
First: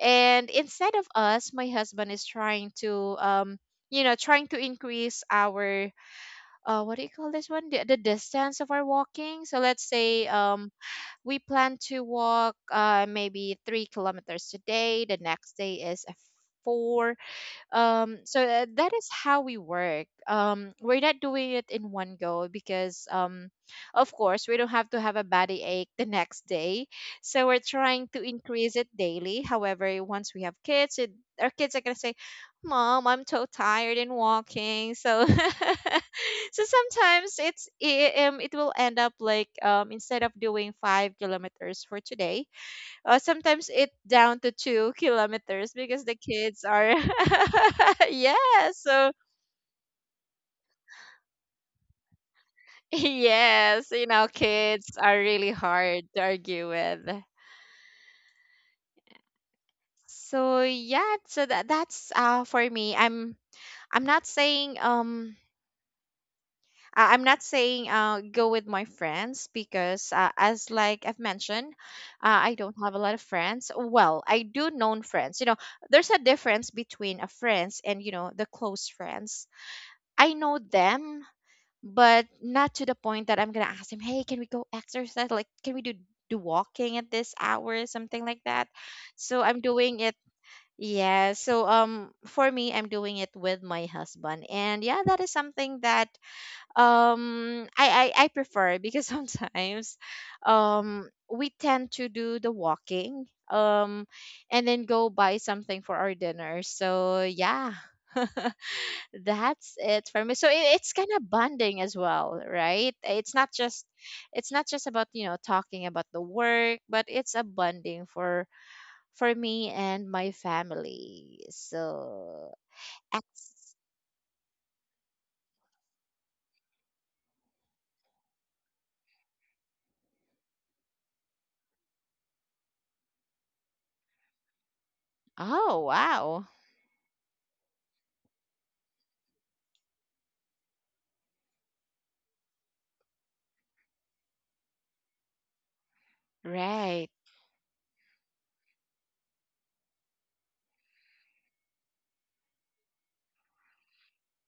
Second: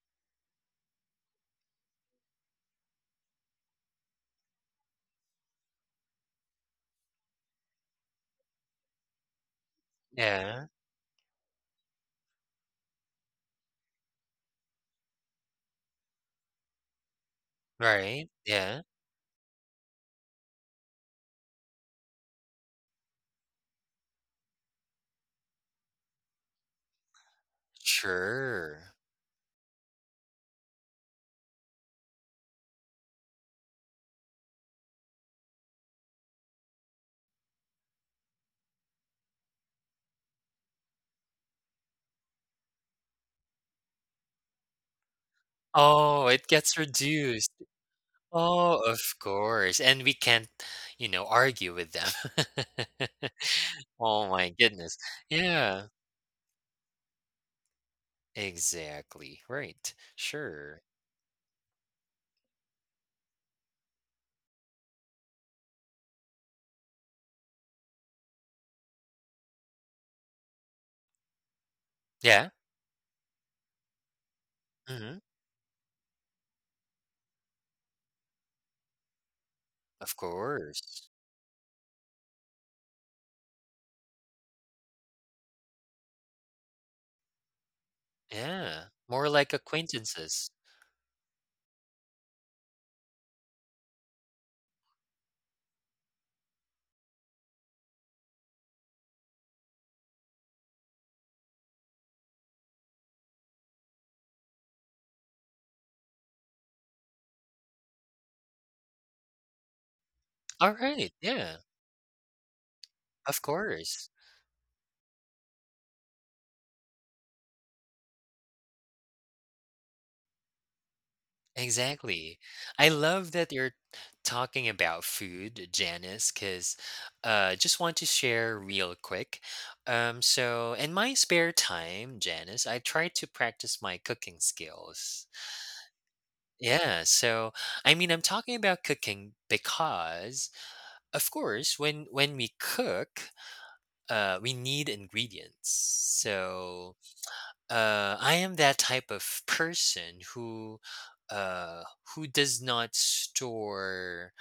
A: And instead of us, my husband is trying to, um you know trying to increase our, uh what do you call this one, the, the distance of our walking. So let's say,
B: Yeah.
A: um we plan to walk, uh, maybe three kilometers today. The next day is a four. Um
B: Right.
A: so, uh,
B: Yeah.
A: that is how we work. Um we're not doing it in one go, because, um of course, we don't have to have a body ache the next day. So we're trying to increase it
B: Sure.
A: daily. However, once we have kids, it, our kids are going to say, "Mom, I'm so tired in walking." So so sometimes it's it, um, it will end up like, um instead of doing five kilometers for today, uh, sometimes it down to two kilometers, because the
B: Oh, it
A: kids
B: gets
A: are
B: reduced.
A: yeah.
B: Oh, of
A: So
B: course. And we can't, you know, argue with them.
A: yes, you know
B: Oh my
A: kids
B: goodness.
A: are really
B: Yeah.
A: hard to argue with.
B: Exactly, right,
A: So
B: sure.
A: yeah, so that that's uh for me, i'm i'm not saying, um I- I'm not saying, uh, go with my friends. Because, uh, as like I've mentioned, uh, I
B: Yeah,
A: don't have a lot of friends. Well, I do known
B: mhm,
A: friends. You know, there's a difference between a friends and, you know the close friends.
B: of
A: I know
B: course.
A: them, but not to the point that I'm gonna ask them, "Hey, can we go exercise? Like, can we do do walking at this hour, something like that?"
B: Yeah, more
A: So
B: like
A: I'm doing it.
B: acquaintances.
A: Yeah. So, um, for me, I'm doing it with my husband. And yeah, that is something that, um I I, I prefer, because sometimes, um we tend to do the walking, um and then go buy something for our dinner. So yeah. That's it for me. So it, it's kind
B: Alright,
A: of
B: yeah,
A: bonding as well, right? it's
B: of
A: not just
B: course.
A: it's not just about, you know talking about the work, but it's a bonding for for me and my family.
B: Exactly.
A: So
B: I love that
A: ex-
B: you're talking about food, Janice. Cause, uh, just want to share real quick, um, so in my spare time, Janice, I try to practice my cooking skills.
A: oh, wow,
B: Yeah, so, I mean, I'm talking about cooking because of course, when when we cook, uh, we need ingredients. So
A: right,
B: uh, I am that type of person who uh, who does not store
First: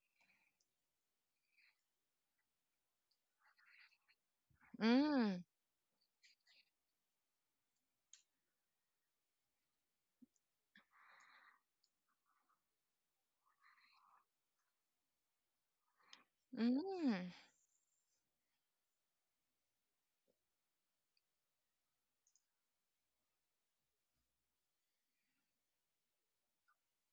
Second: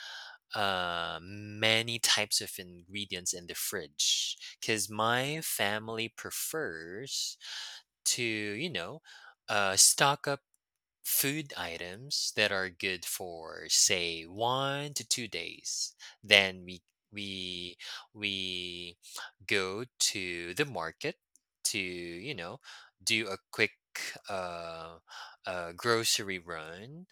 B: uh, many types of ingredients in the fridge because my
A: mm,
B: family prefers to you know uh, stock up food items that are good for say one to two days then we
A: mm.
B: we we go to the market to you know do a quick uh, uh grocery run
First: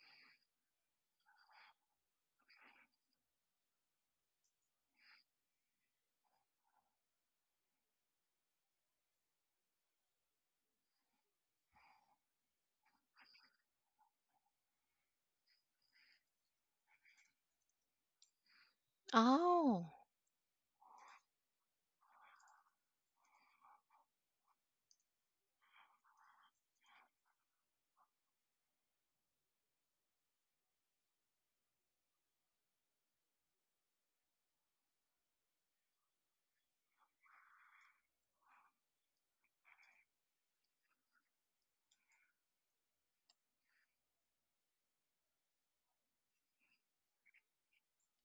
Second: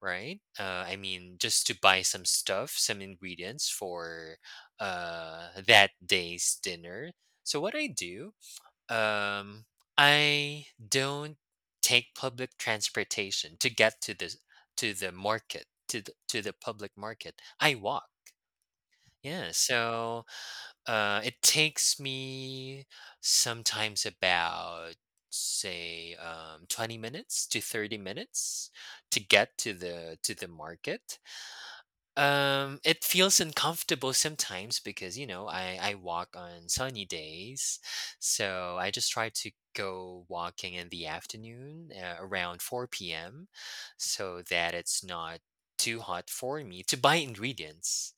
B: right uh I mean just to buy some stuff some ingredients for uh that day's dinner so what I do um, I don't take public transportation to get to the to the market to the, to the public market. I walk. Yeah,
A: Oh,
B: so uh, it takes me sometimes about say um, twenty minutes to thirty minutes to get to the to the market um, it feels uncomfortable sometimes because you know I I walk on sunny days, so I just try to go walking in the afternoon uh, around four p m so that it's not too hot for me to buy ingredients.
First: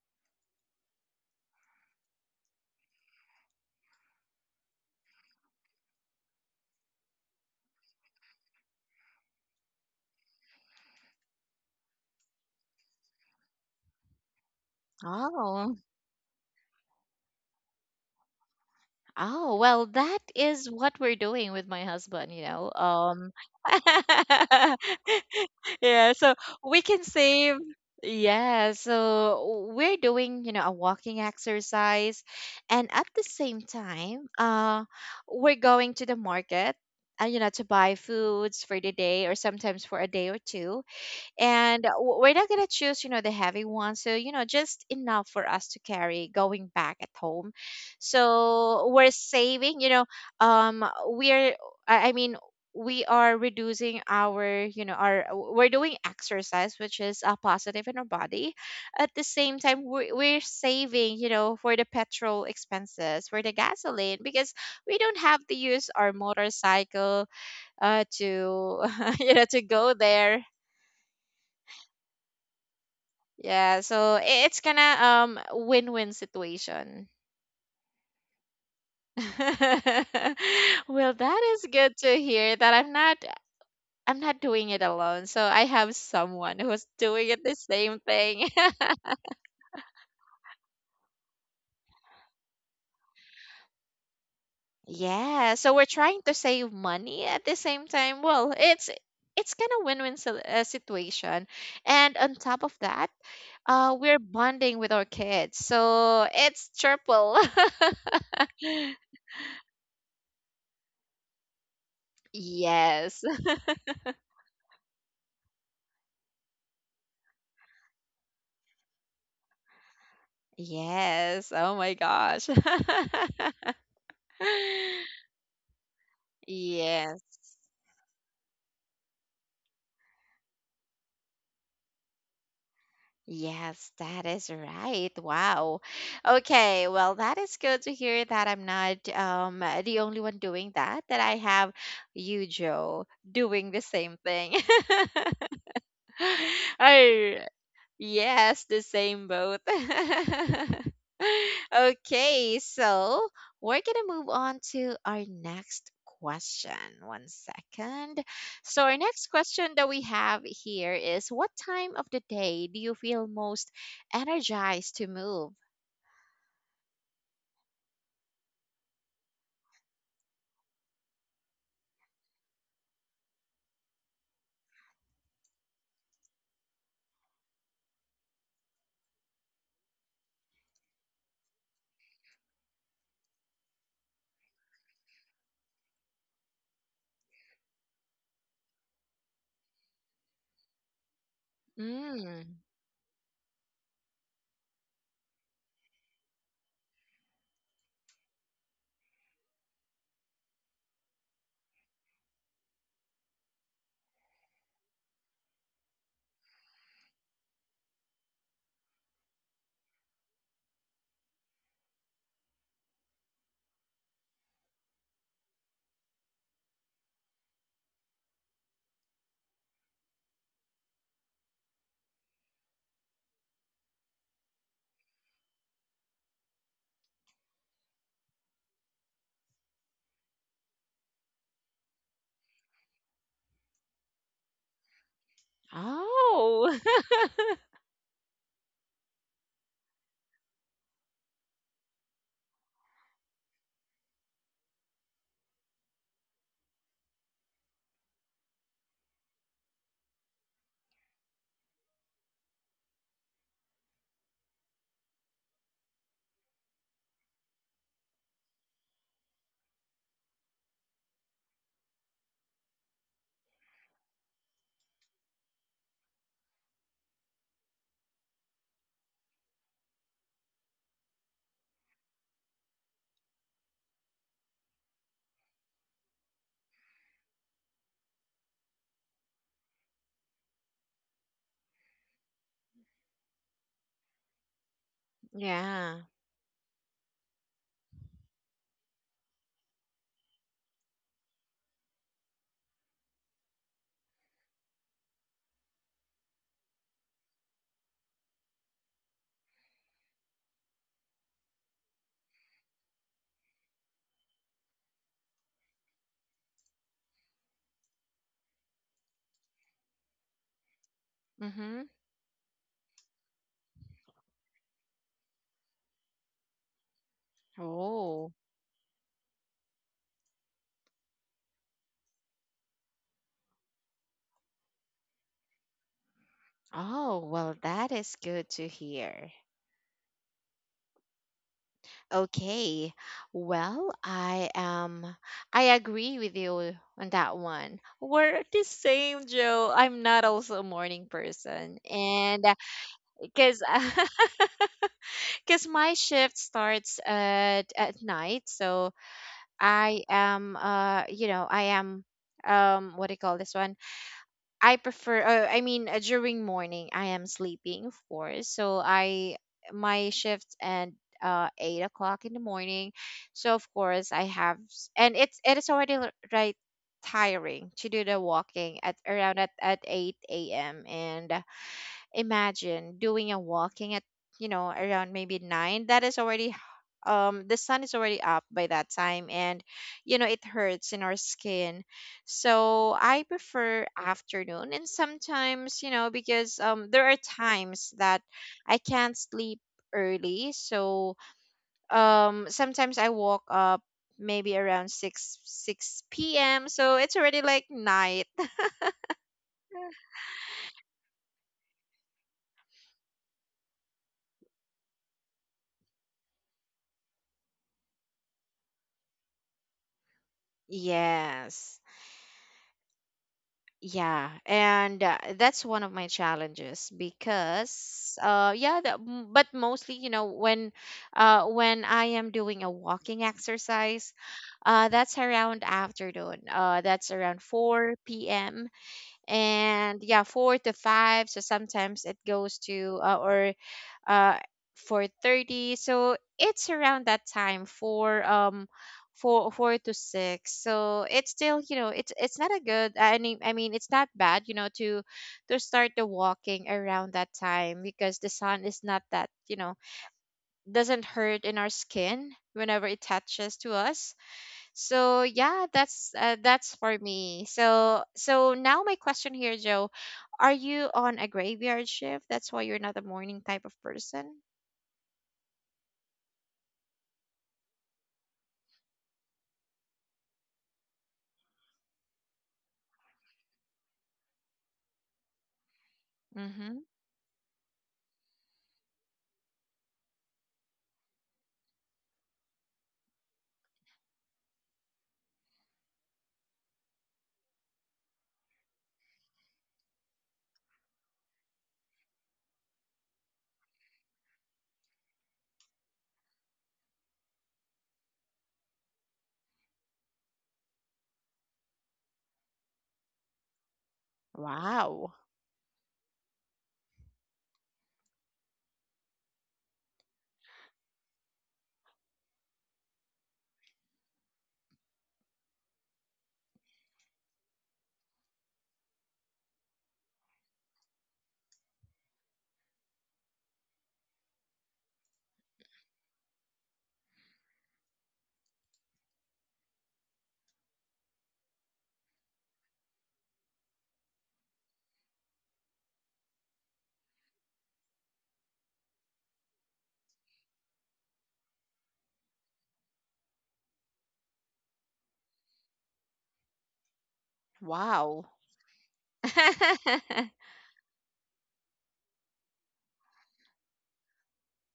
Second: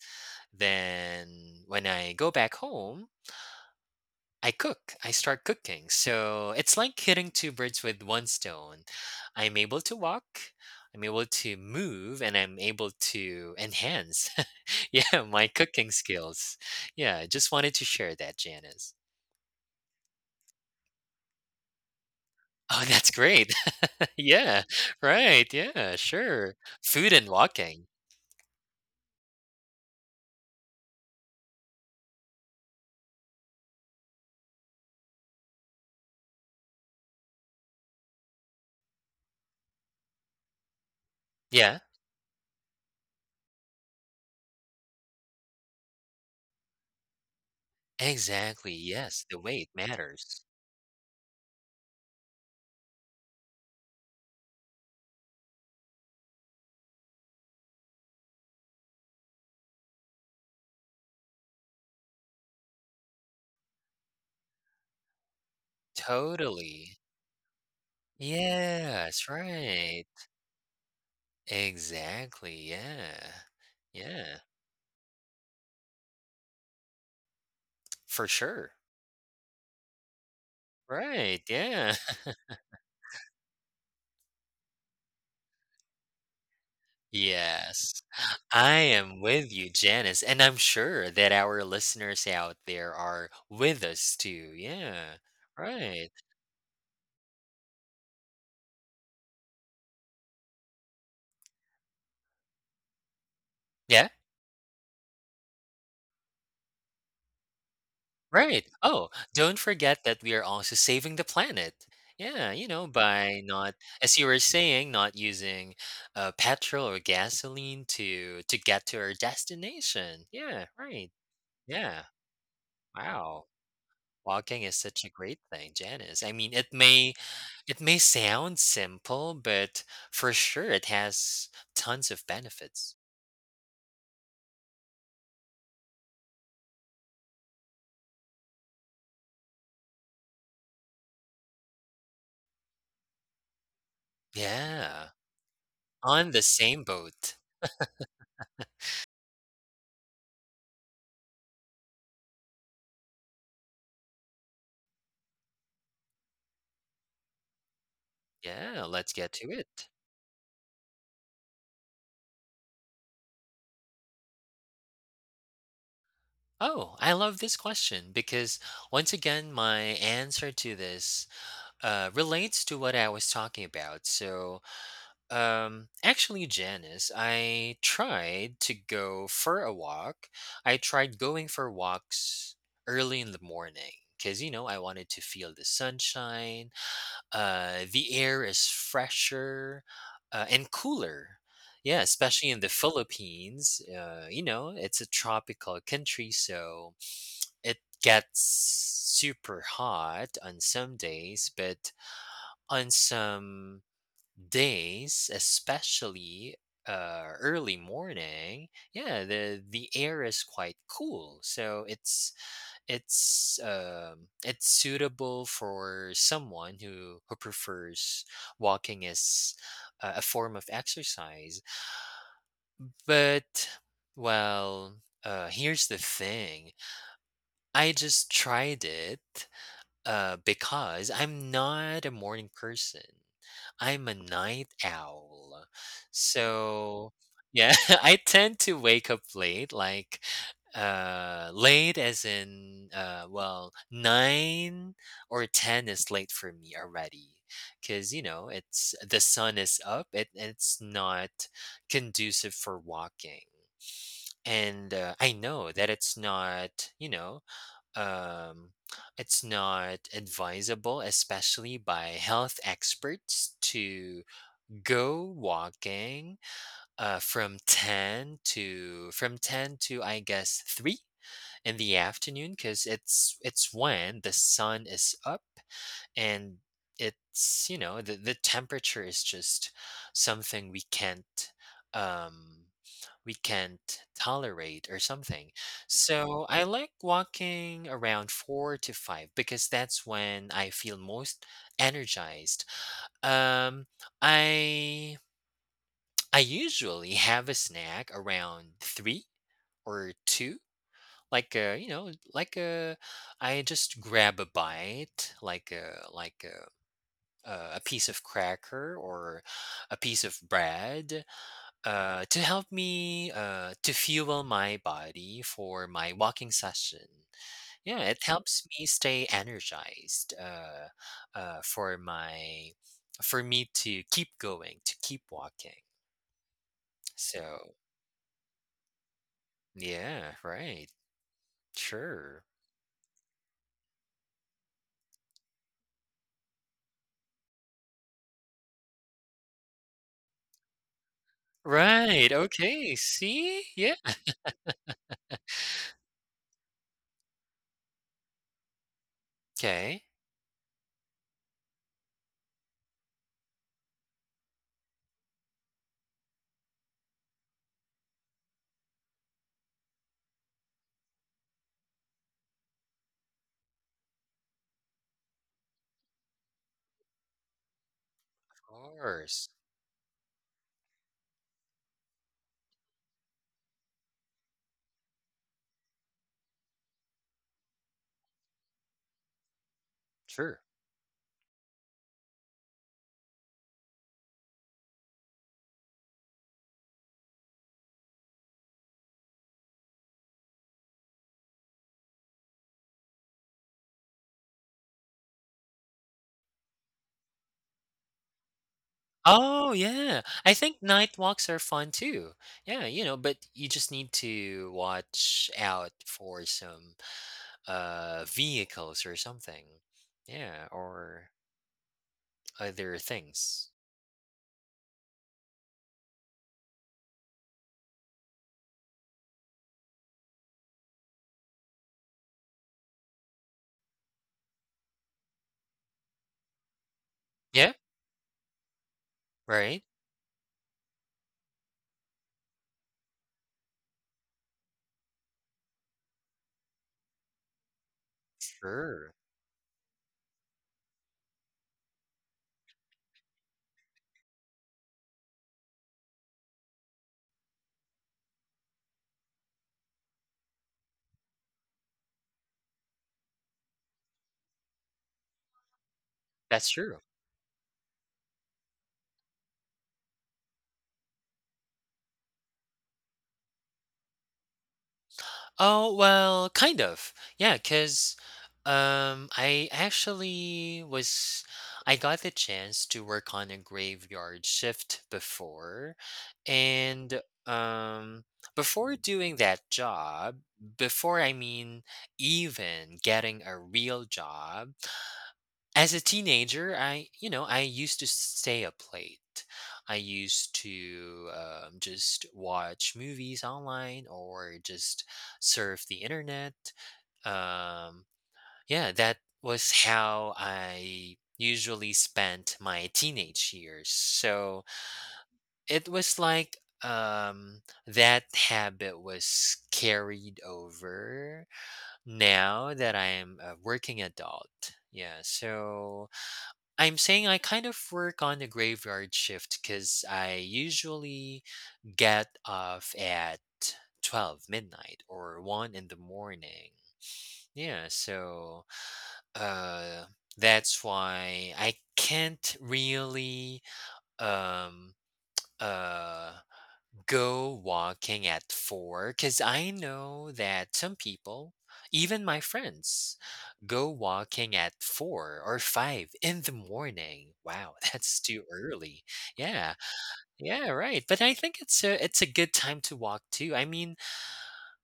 B: Then when I go back home, I cook. I start cooking. So it's like hitting two birds with one stone. I'm able to walk, I'm able to move, and I'm able to enhance yeah, my
A: oh.
B: cooking skills. Yeah, I just wanted to share that, Janice.
A: Oh, well, that is what we're doing with my husband, you know.
B: Oh, that's
A: Um
B: great. Yeah, right. Yeah,
A: Yeah, so
B: sure.
A: we can
B: Food and
A: save.
B: walking.
A: Yeah, so we're doing, you know, a walking exercise, and at the same time, uh we're going to the market, uh, you know, to buy foods for the day, or sometimes for a day or two.
B: Yeah,
A: And w- we're not gonna choose, you know the heavy one, so, you know just enough for us to carry going back at home.
B: exactly.
A: So we're
B: Yes, the weight
A: saving, you know
B: matters.
A: um we're, i I mean, we are reducing our you know our we're doing exercise, which is a positive in our body. At the same time, we're, we're saving, you know for the petrol expenses, for the gasoline, because we don't have to use our
B: Totally.
A: motorcycle uh to
B: Yes,
A: you know to go
B: right.
A: there.
B: Exactly. Yeah.
A: Yeah, so
B: Yeah,
A: i- it's kind of um win-win situation.
B: for sure.
A: Well,
B: Right.
A: that is
B: Yeah.
A: good to hear that I'm not I'm not doing it alone. So I have someone who's doing it the
B: Yes.
A: same thing.
B: I am with you, Janice, and I'm sure that our listeners out there are with us too. Yeah.
A: Yeah, so we're
B: Right.
A: trying to save money at the same time. Well, it's it's kind of win-win si- uh, situation. And on top of that, uh
B: Yeah.
A: we're bonding with our kids. So it's triple.
B: Right. Oh, don't forget that we are also saving the planet. Yeah, you know,
A: Yes.
B: by not, as you were saying, not using uh, petrol or gasoline to to get to our destination. Yeah, right.
A: Yes. Oh my
B: Yeah.
A: gosh.
B: Wow. Walking is such a great thing, Janice. I mean, it may
A: Yes.
B: it may sound simple, but for sure it has tons of benefits.
A: Yes, that is right. Wow. Okay, well, that is good to hear that I'm not um the only one doing that, that I have you, Joe, doing the same thing.
B: Yeah. On the same boat.
A: All yes, the same boat. Okay, so we're gonna move on to our next question. One second.
B: Yeah,
A: So, our
B: let's get
A: next
B: to
A: question
B: it.
A: that we have here is, what time of the day do you feel most energized to move?
B: Oh, I love this question because once again my answer to this uh relates to what I was talking about. So, Um, actually, Janice, I tried to go for a walk. I tried going for walks early in the morning because, you know, I wanted to feel the sunshine. Uh, the air is fresher uh, and cooler. Yeah, especially in the
A: Mm.
B: Philippines. Uh, you know, it's a tropical country, so it gets super hot on some days, but on some days, especially uh, early morning, yeah, the the air is quite cool, so it's it's um, it's suitable for someone who who prefers walking as uh, a form of exercise. But well, uh, here's the thing: I just tried it, uh, because I'm not a morning person. I'm a night owl.
A: Oh,
B: So, yeah, I tend to wake up late, like uh late as in uh well nine or ten is late for me already cuz you know it's the sun is up it, it's not conducive for walking and uh, I know that it's not you know um, it's not advisable, especially by health experts, to go walking uh, from ten to from ten to I guess three in the afternoon because it's it's when the sun is up and it's you know the, the temperature is just something we can't um we can't tolerate or something
A: yeah.
B: so I like walking around four to five because that's when I feel most energized um I I usually have a snack around three or two like a you know like a I just grab a bite like a like a uh, a piece of cracker or a piece of bread
A: Mm-hmm.
B: uh, to help me uh, to fuel my body for my walking session. Yeah, it
A: Oh,
B: helps me stay energized uh, uh, for my for me to keep going to keep walking.
A: oh, well,
B: So
A: that is good to hear.
B: yeah, right, sure,
A: Okay. Well, I am I agree with you on that one. We're the same, Joe. I'm not also a morning person.
B: right,
A: And
B: okay. See,
A: because
B: yeah,
A: because my shift starts at at night, so
B: okay,
A: I am uh you know, I am, um what do you call this one? I prefer, uh, I mean, uh, during morning I am sleeping, of course, so I, my shift, and uh eight o'clock in the morning, so of course I have s- and it's it is already l- right tiring to do the
B: of
A: walking at around
B: course,
A: at, at eight a.m. And imagine doing a walking at, you know, around maybe nine. That is already, um, the sun is already up by that time, and you know, it
B: sure.
A: hurts in our skin. So I prefer afternoon, and sometimes, you know, because um, there are times that I can't sleep early, so um, sometimes I walk up maybe around six six p m, so it's already like night.
B: Oh, yeah. I think night walks are fun too. Yeah, you know, but you just need to watch out for some uh vehicles or something. Yeah, or
A: Yes.
B: other things.
A: Yeah, and uh, that's one of my challenges because uh yeah, that, m- but mostly, you know, when uh when I am doing a walking exercise, uh that's around afternoon. Uh that's around
B: Yeah,
A: four p m
B: right?
A: And yeah, four to five, so sometimes it goes to uh, or uh for thirty, so it's around that time for um
B: Sure.
A: four four to six, so it's still you know it's it's not a good, i mean i mean, it's not bad you know to to start the walking around that time because the sun is not that you know doesn't hurt in our skin whenever it touches to us, so yeah, that's uh,
B: That's
A: that's
B: true.
A: for me. So so now my question here, Joe, are you on a graveyard shift, that's why you're not a morning type of person?
B: Oh, well, kind of. Yeah, 'cause, um, I actually was I got the chance to work on a graveyard shift before,
A: Mm-hmm.
B: and, um, before doing that job, before, I mean, even getting a real job, as a teenager, I you know I used to stay up late. I used to um, just watch movies online or just surf the internet. Um, yeah, that was how I usually spent my teenage years. So
A: Wow.
B: it was like um that habit was carried over now that I am a working adult. Yeah, so I'm saying I kind of work on the graveyard shift because I usually get off at twelve midnight or one in the morning. Yeah, so uh that's why I can't really um uh go walking at four because I know that some people, even my friends, go walking at four or five in the morning. Wow, that's
A: Wow.
B: too early. Yeah, yeah, right. But I think it's a it's a good time to walk too. I mean,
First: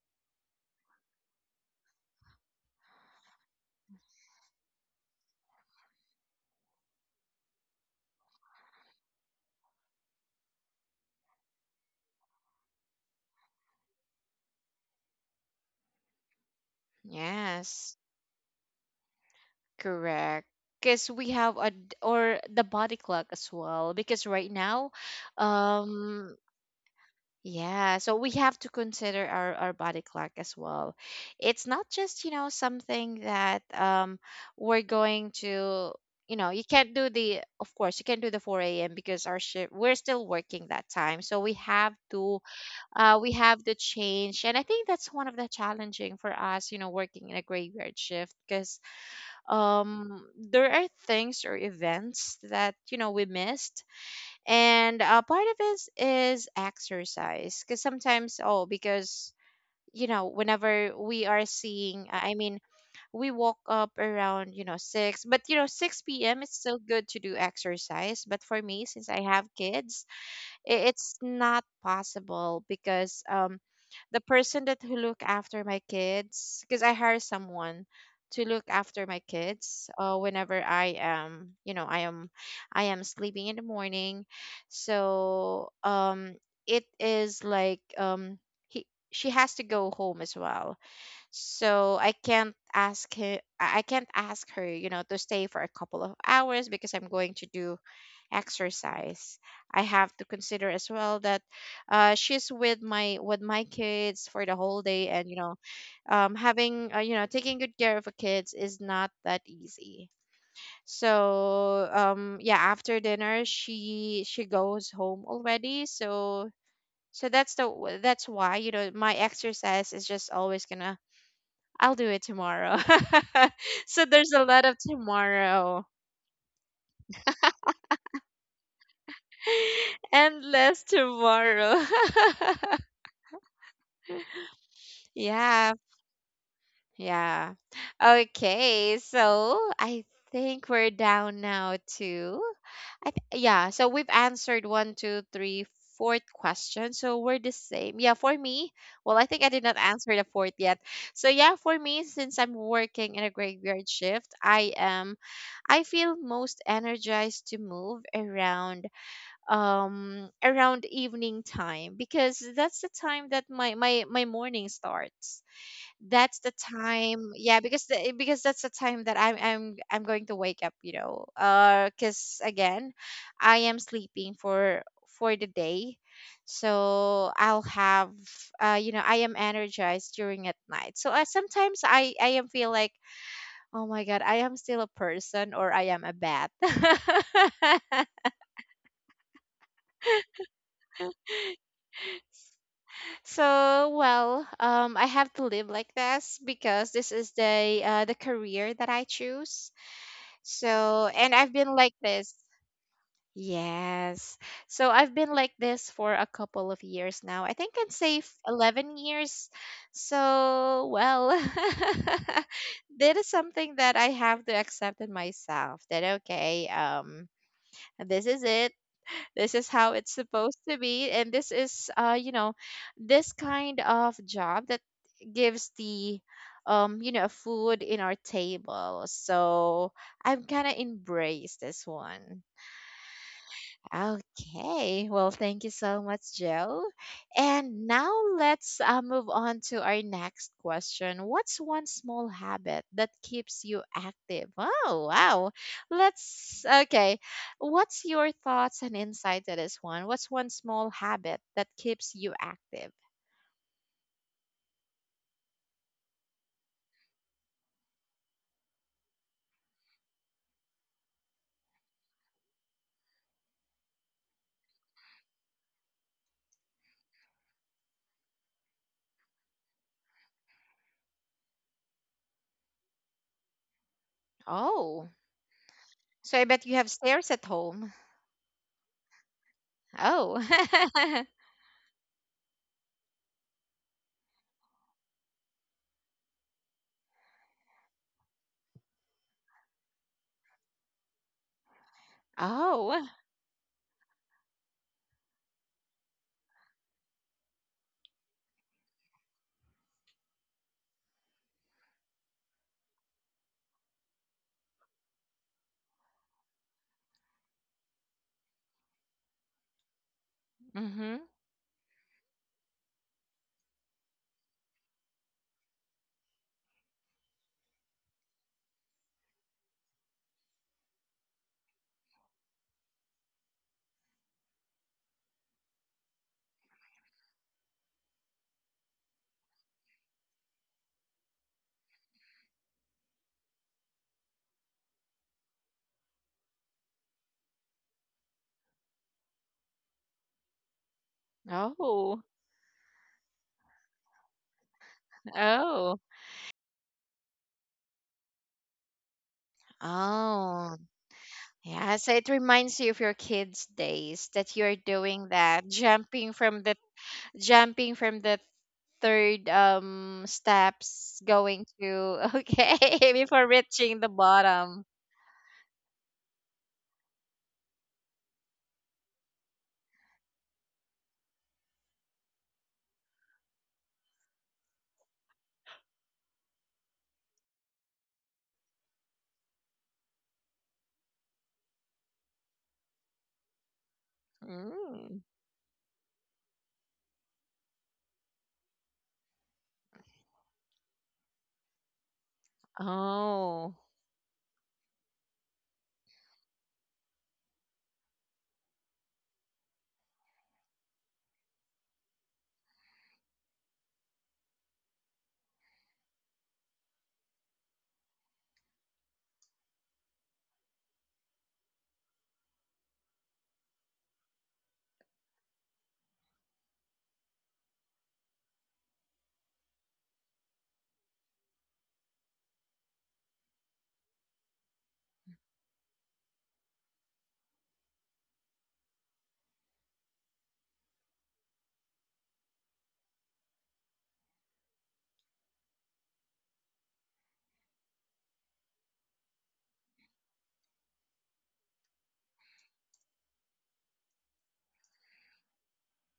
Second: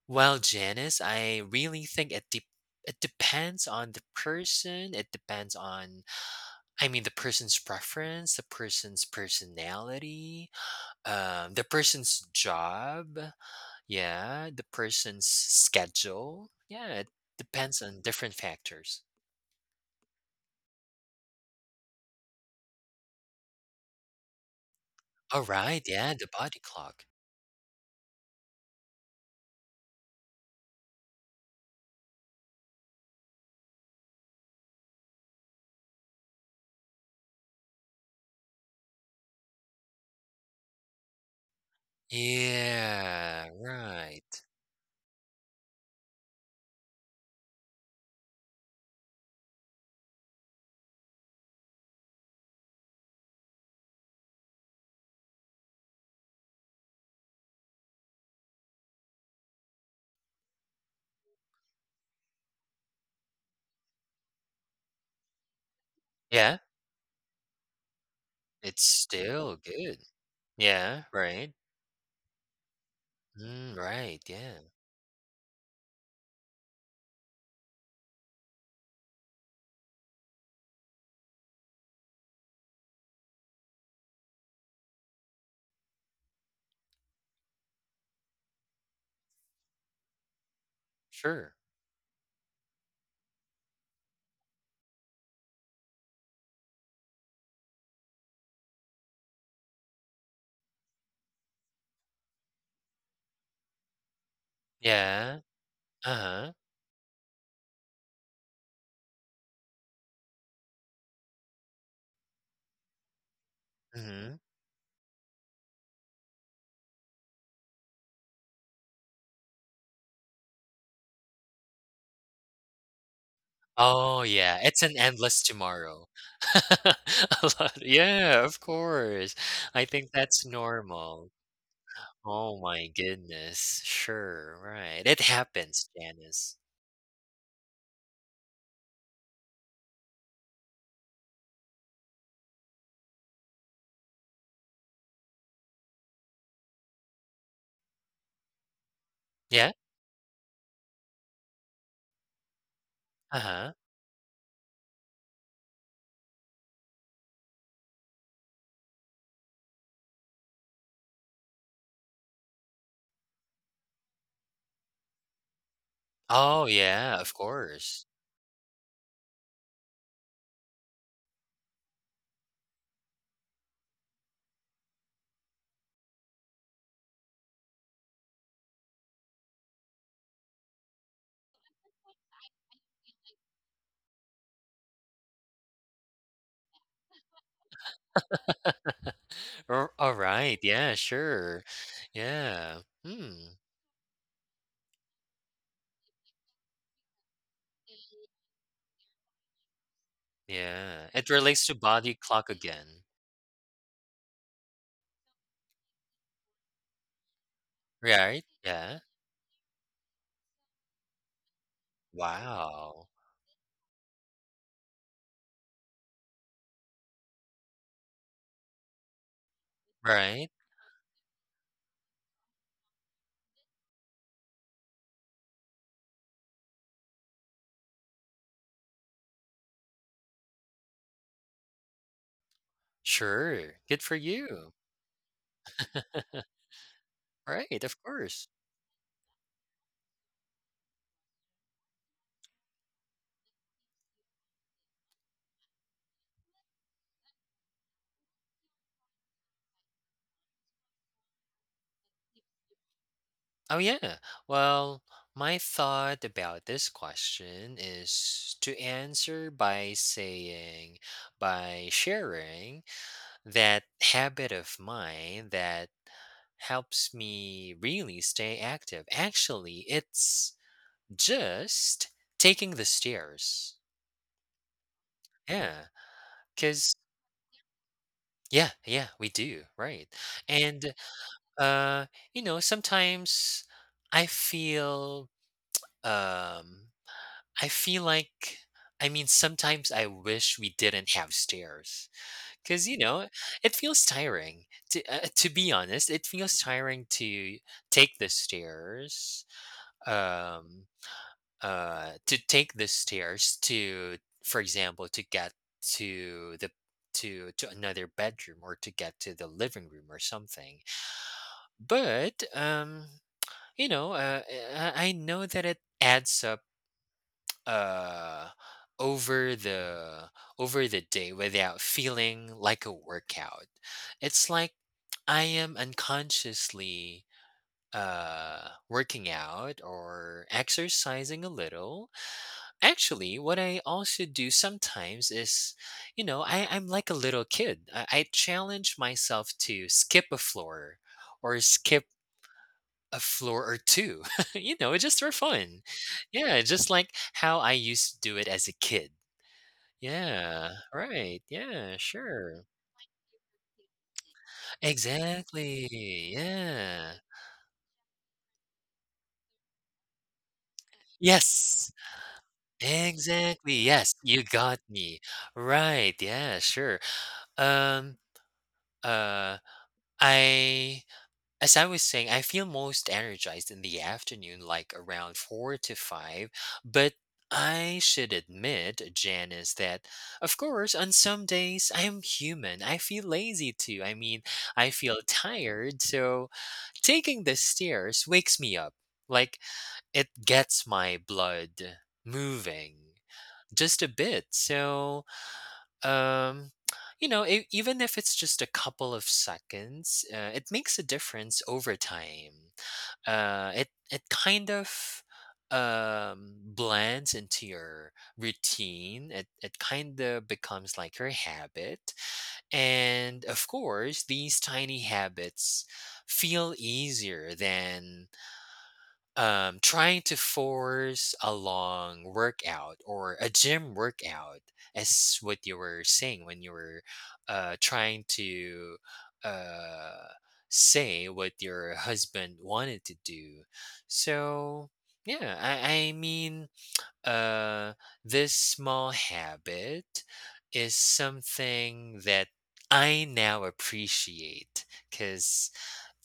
B: well, Janice, I really think it de- it depends on the person. It depends on, I mean, the person's preference, the person's personality, um, the person's job. Yeah, the person's schedule. Yeah, it depends
A: Yes,
B: on different factors.
A: correct. Because we have a d- or the body clock as well. Because right now,
B: All right, yeah, the
A: um,
B: body clock.
A: yeah, so we have to consider our our body clock as well. It's not just, you know, something that um we're going to, you know, you can't do the, of course, you can't do the four a m because our shift, we're still working that time. So we have to uh, we
B: Yeah,
A: have to
B: right.
A: change. And I think that's one of the challenging for us you know working in a graveyard shift because, um, there are things or events that you know we missed. And uh, part of it is exercise because sometimes, oh, because you know whenever we are seeing, I mean, we woke up around you know six, but you know six p.m. it's
B: Yeah,
A: still good to do exercise, but for
B: it's
A: me, since I have
B: still good.
A: kids, i-
B: Yeah,
A: it's
B: right.
A: not possible because um
B: Mm, right,
A: the
B: yeah.
A: person that who look after my kids, because I hire someone to look after my kids, uh, whenever I am, you know I am I am sleeping in the morning, so um it is like, um he, she has to go home as well.
B: Sure.
A: So I can't ask her I I can't ask her, you know to stay for a couple of hours because I'm going to do exercise. I have to consider as well that, uh, she's with my, with my kids for the whole day, and,
B: Yeah.
A: you know, um,
B: Uh-huh.
A: having, uh, you know taking good care of a kids is not that easy. So um yeah, after dinner she
B: Hmm.
A: she goes home already. So so that's the w- that's why, you know my exercise is just always gonna, I'll do it tomorrow. So
B: Oh,
A: there's a
B: yeah.
A: lot
B: It's
A: of
B: an endless
A: tomorrow.
B: tomorrow. A lot- yeah, of course. I think that's
A: Endless
B: normal.
A: tomorrow.
B: Oh my goodness. Sure, right. It
A: Yeah.
B: happens, Janice.
A: Yeah. Okay. So I think we're down now to, I th- yeah. So we've answered one, two, three, fourth question. So we're the same. Yeah. For me, well, I think I did
B: Yeah?
A: not answer the fourth yet. So yeah, for me, since I'm working in a
B: Uh-huh.
A: graveyard shift, I am. I feel most energized to move around, um around evening time because that's the time that my my my morning starts. That's the
B: Oh, yeah, of
A: time, yeah, because
B: course.
A: the, because that's the time that i'm i'm i'm going to wake up, you know uh because again, I am sleeping for for the day, so I'll have, uh you know I am energized during at night. So I, sometimes i i am feel like, oh my god, I am still a person or I am a bat.
B: Ar Alright, yeah, sure. Yeah. Hmm,
A: So well, um I have to live like this because this is the uh the career that I choose. So,
B: yeah. It
A: and I've
B: relates to
A: been like
B: body
A: this.
B: clock again,
A: Yes. So I've been like this for a couple of years now. I think I'd say, f-
B: right?
A: eleven
B: Yeah.
A: years. So, well,
B: Wow.
A: that is something that I have to accept in myself that, okay, um, this is it. This is how it's
B: Right?
A: supposed to be. And this is, uh, you know, this kind of job that gives the, um, you know, food in our table. So I'm kind of embrace this one.
B: Sure. Good for you.
A: Okay. Well, thank you so much, Joe.
B: Right,
A: And
B: of
A: now
B: course.
A: let's, uh, move on to our next question. What's one small habit that keeps you active? Oh, wow. Let's, okay. What's your thoughts and insight to this one? What's one small habit that keeps you active?
B: Oh, yeah. Well, my thought about this question is to answer by saying, by sharing that habit of mine that helps me really stay active. Actually, it's just taking the stairs.
A: Oh,
B: Yeah.
A: so I bet you have
B: Because,
A: stairs at home.
B: yeah, yeah, we do. Right.
A: Oh.
B: And, uh, you know, sometimes I feel. Um, I feel like I mean, sometimes I wish we didn't have stairs because you
A: Oh.
B: know it feels tiring. To uh, to be honest, it feels tiring to take the stairs. Um, uh, to take the stairs to, for example, to get to the to to another bedroom or to get to the living room or something.
A: Mm-hmm.
B: But um, you know, uh, I I know that it adds up uh over the over the day without feeling like a workout it's like I am unconsciously uh working out or exercising a little actually what I also do sometimes is you know I, I'm like a little kid I, I challenge myself to skip a floor or skip
A: Oh.
B: a floor or two you know just for fun
A: Oh.
B: yeah just like how I used to do it as a kid
A: Oh.
B: yeah, right,
A: Yeah,
B: yeah,
A: so it
B: sure.
A: reminds you of your kids' days that you're doing that,
B: Exactly,
A: jumping from the,
B: yeah.
A: jumping from the third um steps going
B: Yes,
A: to okay before
B: exactly,
A: reaching the
B: yes, you
A: bottom.
B: got me. Right, yeah, sure. Um, uh, I, as I was saying, I feel most energized in the afternoon, like around four to five, but I should admit, Janice, that of course, on some days I'm human. I feel lazy too. I mean, I feel
A: Mm.
B: tired, so taking the stairs wakes me up. Like it gets my blood moving
A: Oh.
B: just a bit. So, um, you know, e- even if it's just a couple of seconds, uh, it makes a difference over time. Uh, it it kind of um blends into your routine. It it kind of becomes like your habit, and of course these tiny habits feel easier than um trying to force a long workout or a gym workout, as what you were saying when you were uh trying to uh say what your husband wanted to do. So yeah, i i mean, uh this small habit is something that I now appreciate, cuz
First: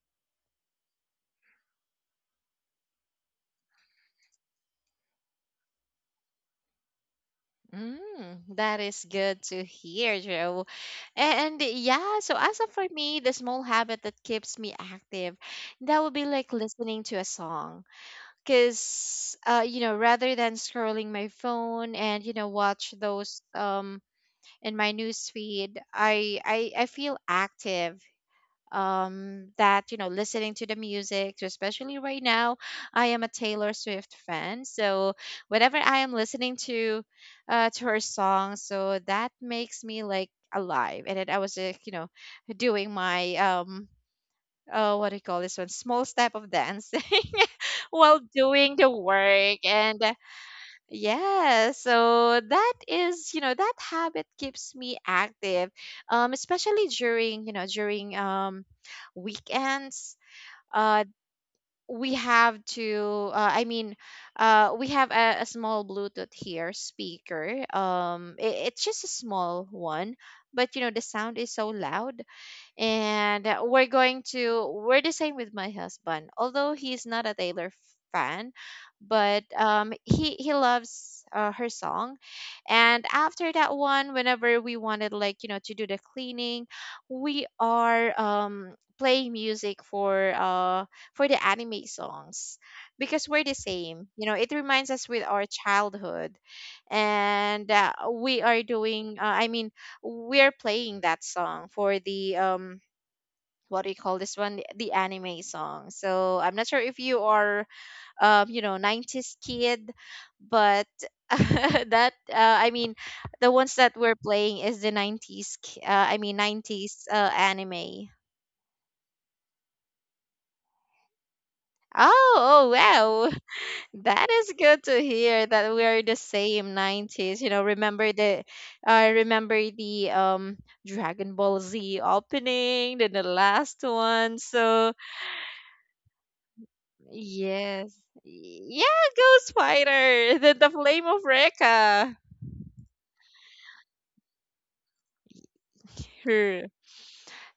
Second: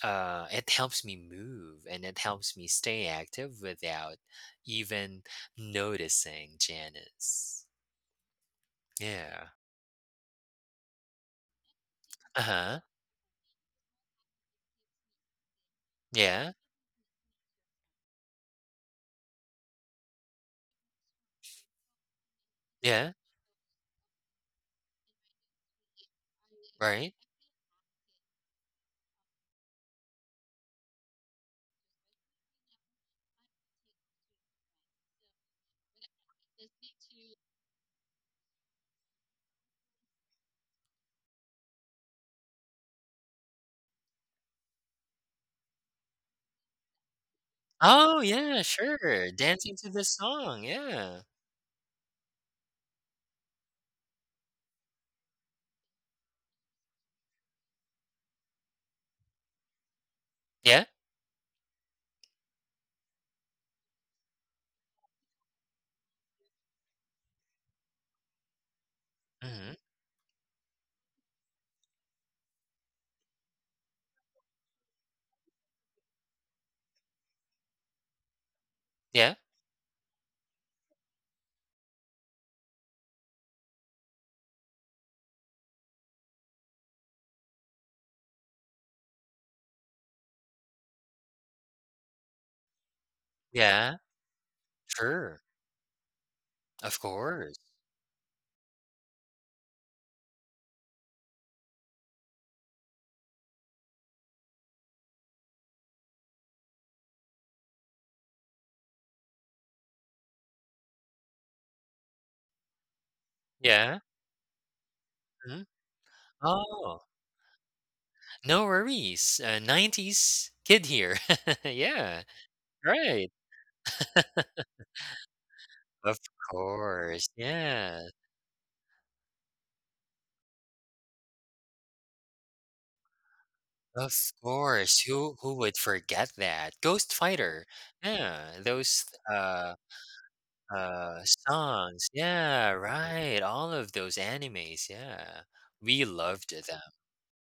B: uh, it helps me move and it helps me stay active without even noticing, Janice.
A: Mm, that is good
B: Yeah.
A: to hear, Joe. And yeah, so
B: Uh
A: as of
B: huh.
A: for me, the small habit that keeps me active, that would be
B: Yeah.
A: like listening to a song because, uh, you know rather than scrolling my phone and you know watch
B: Yeah.
A: those um in my news feed, i i, I feel
B: Right.
A: active, um that you know listening to the music. So especially right now, I am a Taylor Swift fan. So whenever I am listening to, uh to her song, so that makes me like alive, and then I was like, you know doing my um uh what do you call this one, small step of dance, while
B: Oh, yeah.
A: doing the
B: Sure.
A: work.
B: Dancing to
A: And
B: the song. Yeah.
A: yeah, so that is, you know, that habit keeps me active, um, especially during, you know, during um, weekends.
B: Yeah.
A: Uh, we have to, uh, I mean, uh, we have a, a small Bluetooth here speaker. Um, it, it's just a small
B: Hmm.
A: one, but, you know, the sound is so loud, and, uh, we're going to we're the same with my husband. Although he's not a Taylor fan,
B: Yeah.
A: but, um he he loves, uh, her song. And after that one, whenever we wanted, like, you know to do the cleaning, we are, um playing music for, uh for the anime songs, because we're the
B: Yeah.
A: same. you know it reminds us with our
B: Sure.
A: childhood.
B: Of course.
A: And, uh, we are doing, uh, I mean, we're playing that song for the, um what do you call this one, the anime song. So I'm not sure if you are, um you know nineties kid, but that, uh, I mean, the ones that
B: Yeah.
A: we're playing is the nineties,
B: Hmm.
A: ki- uh, I mean
B: Oh,
A: nineties, uh, anime.
B: no worries. Uh, nineties kid here. Yeah.
A: oh oh wow.
B: Right.
A: That is good to hear that we are the
B: Of
A: same
B: course.
A: nineties. You know, remember
B: Yeah.
A: the I remember the um Dragon Ball Z opening, then the last
B: Of
A: one. So,
B: course, who who would forget that? Ghost Fighter.
A: yes.
B: Yeah,
A: Yeah,
B: those
A: go
B: uh
A: spider. The, the flame of
B: uh songs.
A: Rekka.
B: Yeah, right. All of those animes, yeah. We loved
A: Her.
B: them.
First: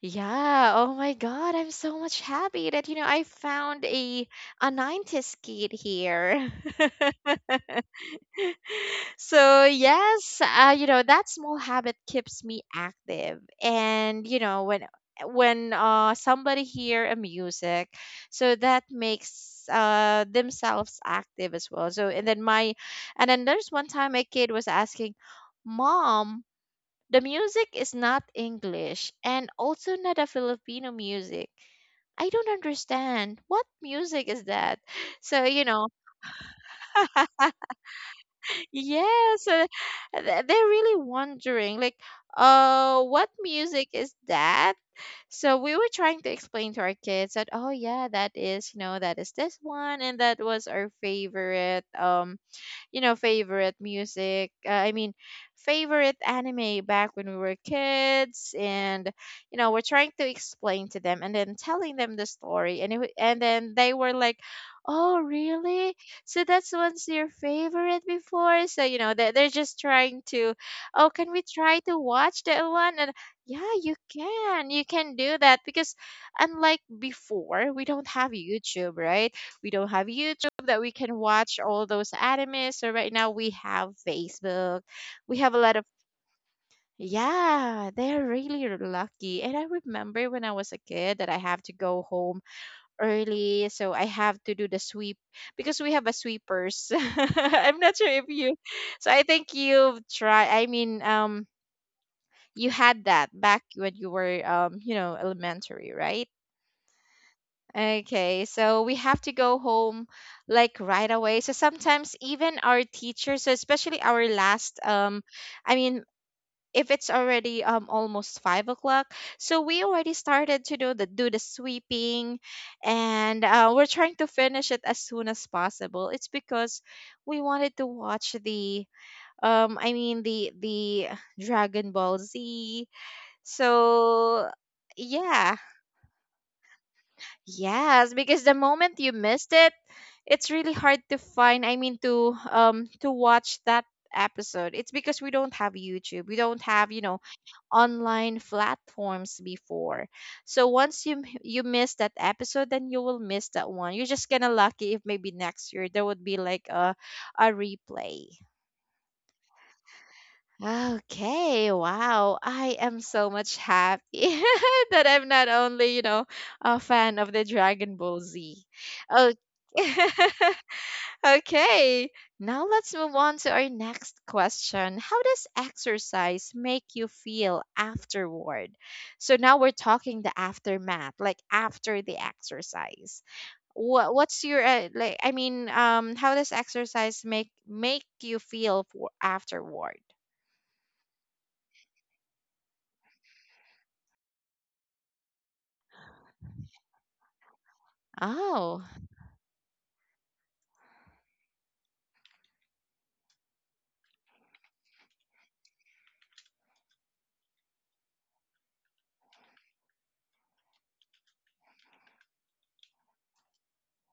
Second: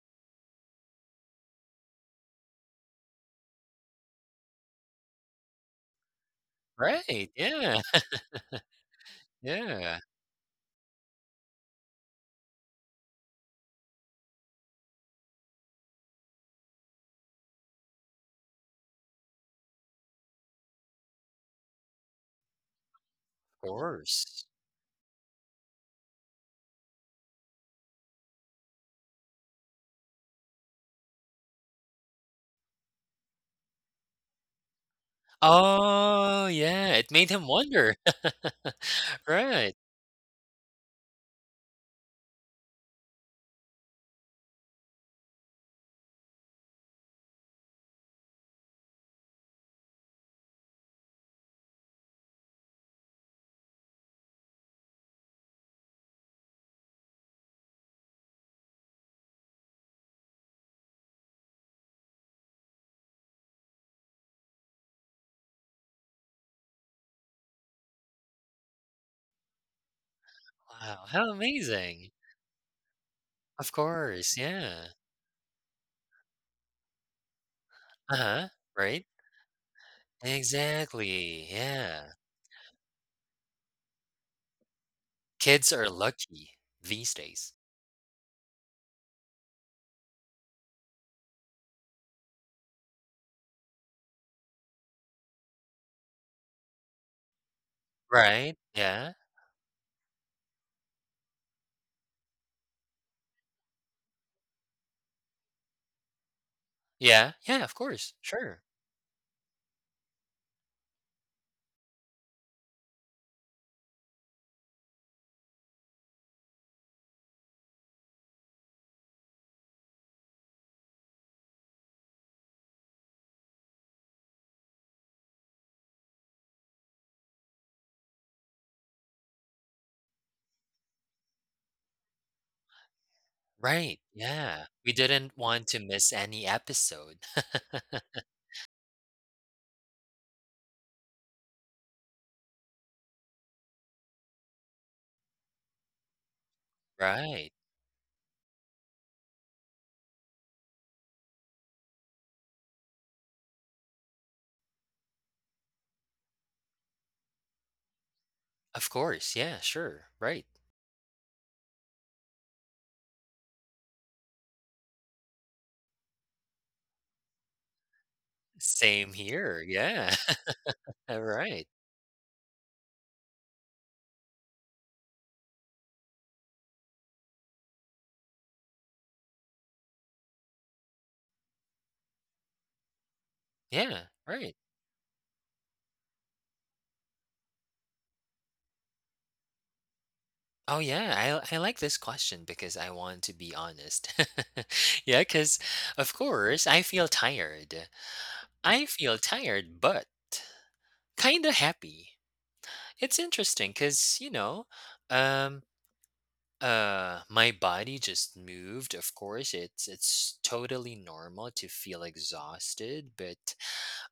A: Yeah, oh my god, I'm so much happy that you know I found a a nineties kid here.
B: Right. Yeah.
A: So
B: Yeah,
A: yes, uh, you know that small habit keeps me active, and, you know when when uh somebody hear a music, so that makes, uh themselves active as well. So and then, my and then
B: of
A: there's one time a
B: course.
A: kid was asking, "Mom, the music is not English and also not a Filipino music. I don't understand. What music is that?" So, you know,
B: Oh, yeah. It made him wonder.
A: yes, uh,
B: Right.
A: th- they're really wondering, like, uh, what music is that? So we were trying to explain to our kids that, oh yeah, that is, you know, that is this one, and that was our favorite. Um, you know, favorite music. Uh, I mean, favorite anime back when we were kids. And, you know, we're trying to explain to them and then telling them the story. And it, wa- and then they were like, "Oh, really? So that's what's your favorite before?" So you know, they they're just trying to,
B: Wow,
A: "Oh,
B: how
A: can we try to
B: amazing.
A: watch that one?" And
B: Of
A: yeah, you
B: course,
A: can, you
B: yeah.
A: can do that because unlike before, we don't have
B: Uh-huh.
A: YouTube,
B: Right?
A: right? We don't have YouTube that we can
B: Exactly.
A: watch all
B: Yeah.
A: those animes. So right now we have Facebook. We have a
B: Kids
A: lot
B: are
A: of
B: lucky these days.
A: yeah, they're really lucky. And I remember when I was a kid that I have to go home early, so I have to do the sweep because we have a sweepers. I'm not sure if
B: Right,
A: you
B: yeah,
A: so I think you've tried I mean um you had that back when you were um you know elementary, right?
B: yeah, yeah, of course,
A: Okay,
B: sure.
A: so we have to go home like right away. So sometimes even our teachers, so especially our last, um, I mean, if it's already um almost five o'clock, so we already started to do the do the sweeping, and uh, we're trying to finish it as soon as possible. It's because we wanted to watch the um, I mean the the Dragon Ball Z.
B: Right,
A: So
B: yeah, we didn't
A: yeah.
B: want to miss any episode.
A: Yes, because the moment you missed it, it's really hard to find, I mean to um to watch that episode. It's because we don't have YouTube. We don't have, you know,
B: Right,
A: online platforms before. So once you you miss that episode, then you will miss that one. You're just kind of lucky if maybe next year there would be like a a replay.
B: of course, yeah, sure, right.
A: Okay, wow. I am so much happy that I'm not only, you know, a fan of the Dragon Ball Z.
B: Same
A: Oh,
B: here, yeah. Right,
A: okay. Now let's move on to our next question. How does exercise make you feel afterward? So now we're talking the aftermath, like after the exercise.
B: yeah,
A: What what's
B: right.
A: your uh, like I mean, um how does exercise make make you feel for afterward?
B: Oh yeah, I I like this question because I want to be honest. Yeah. Because of course I feel tired.
A: Oh.
B: I feel tired, but kinda happy. It's interesting because you know, um Uh, my body just moved. Of course, it's it's totally normal to feel exhausted, but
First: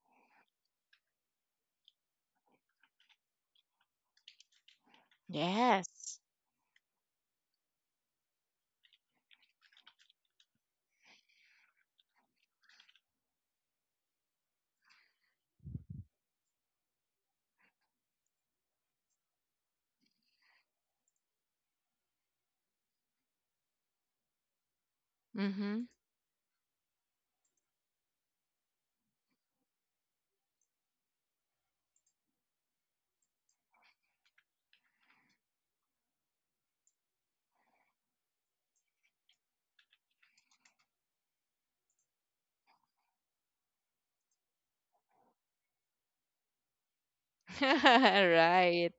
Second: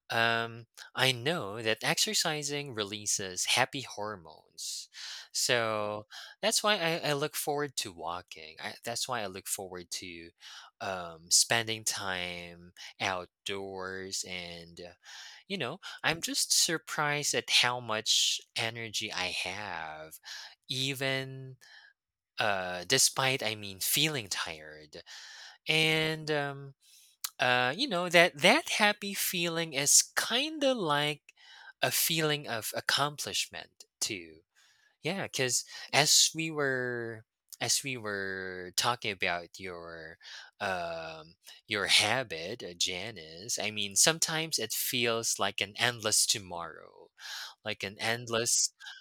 B: um, I know that exercising releases happy hormones, so
A: Yes.
B: that's why I, I look forward to walking. I, that's why I look forward to um, spending time outdoors, and uh, you know, I'm just surprised at how much energy I have, even uh, despite I mean feeling tired.
A: Mm-hmm.
B: And um, uh, you know, that that happy feeling is kind of like a feeling of accomplishment too. Yeah, because as we were as we were talking about your um, your habit, uh, Janice, I mean sometimes it feels like an endless tomorrow, like an endless
A: Right.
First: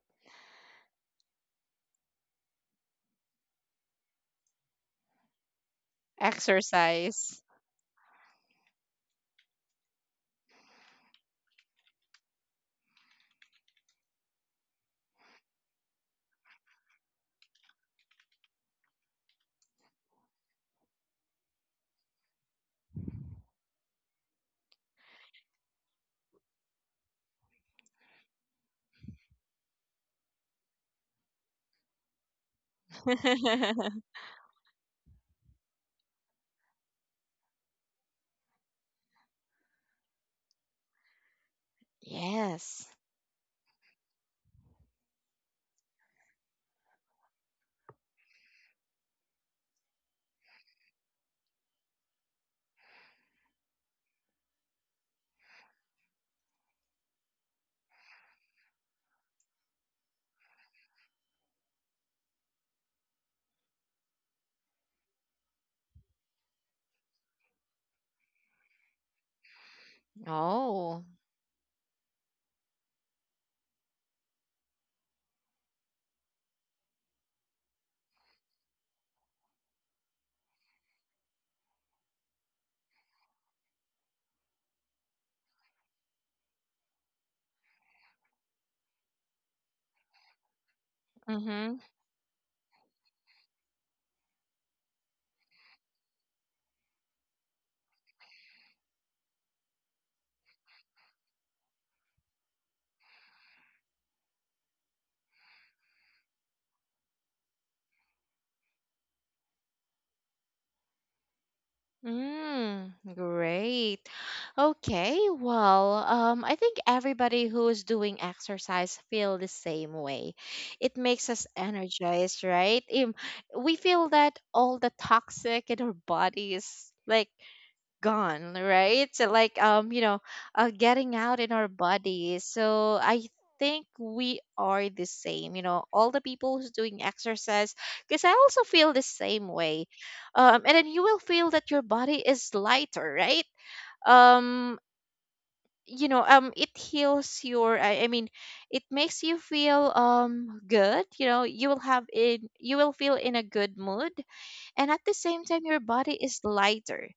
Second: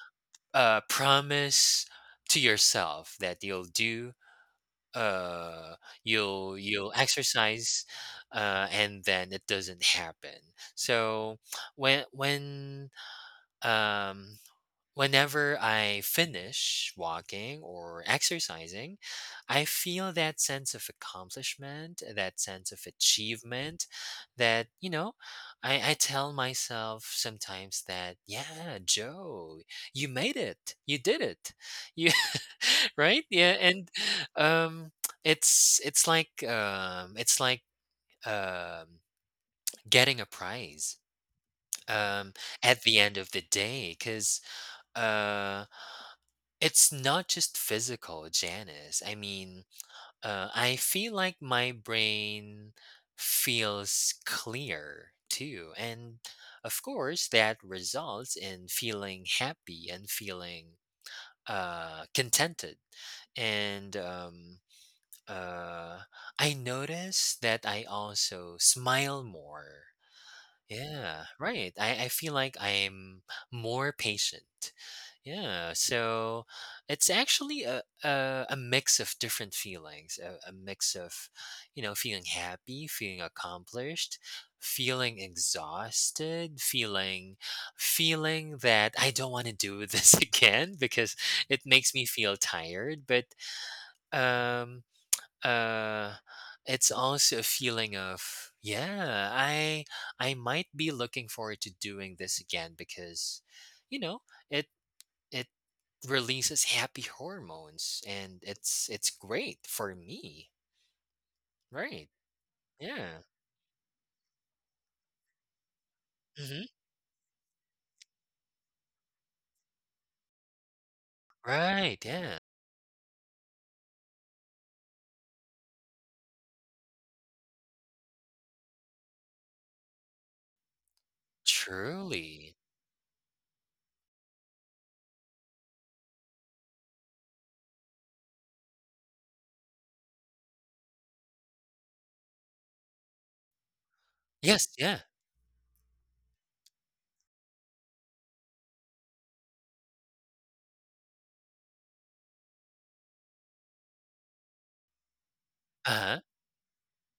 B: uh, promise to yourself that you'll do uh you'll you'll
A: Exercise.
B: exercise, uh and then it doesn't happen. So when when um whenever I finish walking or exercising, I feel that sense of accomplishment, that sense of achievement that, you know, I, I tell myself sometimes that, yeah, Joe, you made it. You did it. You right? Yeah. And um it's it's like um it's like um getting a prize um at
A: Yes.
B: the end of the day, because it's not just physical, Janice. I mean, uh, I feel like my brain feels clear too. And of course, that results in feeling happy and feeling uh, contented. And um, uh, I notice that I also smile more.
A: Oh.
B: Yeah, right. I, I feel like I'm more patient. Yeah, so it's actually a, a, a mix of different feelings, a, a mix of, you know, feeling happy, feeling accomplished, feeling exhausted, feeling feeling that I don't want to do this again because it
A: Mm-hmm.
B: makes me feel tired, but um uh, it's also a feeling of, yeah, I I might be looking forward to doing this again because, you know, it it releases happy hormones, and it's it's great for me. Right.
A: Mm,
B: Yeah.
A: great. Okay, well, um, I think
B: Hmm.
A: everybody who's doing exercise feel the same way. It makes us
B: Right. Yeah.
A: energized, right? Um, we feel that all the toxic in our body is like gone, right? So like um, you know, uh, getting out in our bodies.
B: Truly.
A: So I think we are the same. You know, all the people who's doing exercise, because I also feel the same way. Um, and then you will feel that your body is lighter, right?
B: Yes.
A: Um,
B: Yeah.
A: you know, um, it heals your. I, I mean, it makes you feel um good. You know, you will have in you will feel in a good mood, and at the same time your body
B: Uh-huh.
A: is lighter,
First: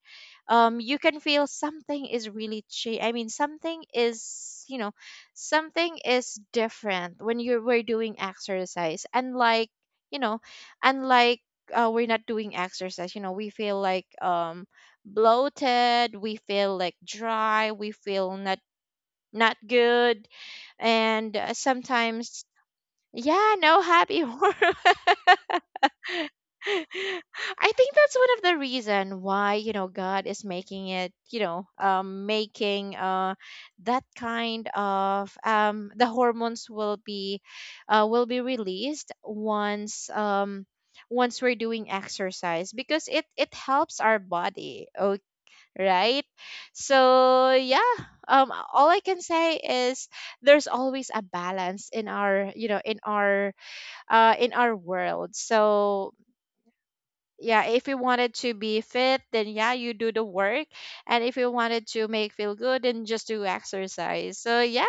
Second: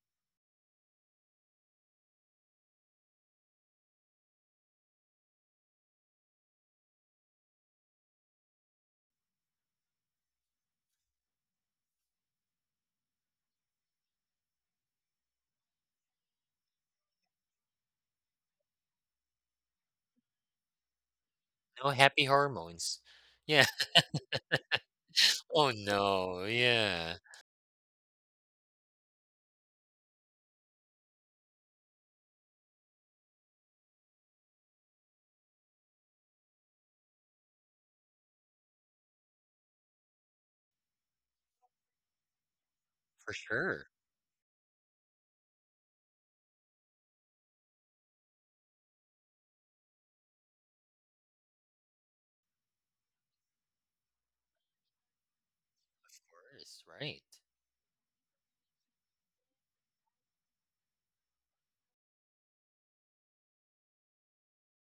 A: um you can feel something is really change. I mean something is, you know something is different when you were doing exercise, unlike you know unlike uh, we're not doing exercise. You know, we feel like um bloated, we feel like dry, we feel not not good, and uh,
B: No happy
A: sometimes
B: hormones.
A: yeah,
B: Yeah.
A: no happy hormones.
B: Oh no. Yeah.
A: I think that's one of the reason why, you know, God is making it, you know, um, making uh, that kind of, um, the hormones will be uh, will be released once, um, once we're doing exercise, because it
B: For
A: it
B: sure. Of
A: helps our body. Okay, right. So yeah, um all I can say is there's always a balance in our, you know in our uh in our world. So
B: course. Right.
A: yeah, if you wanted to be fit, then yeah, you do the work. And if you wanted to make feel good, then just do exercise. So yep,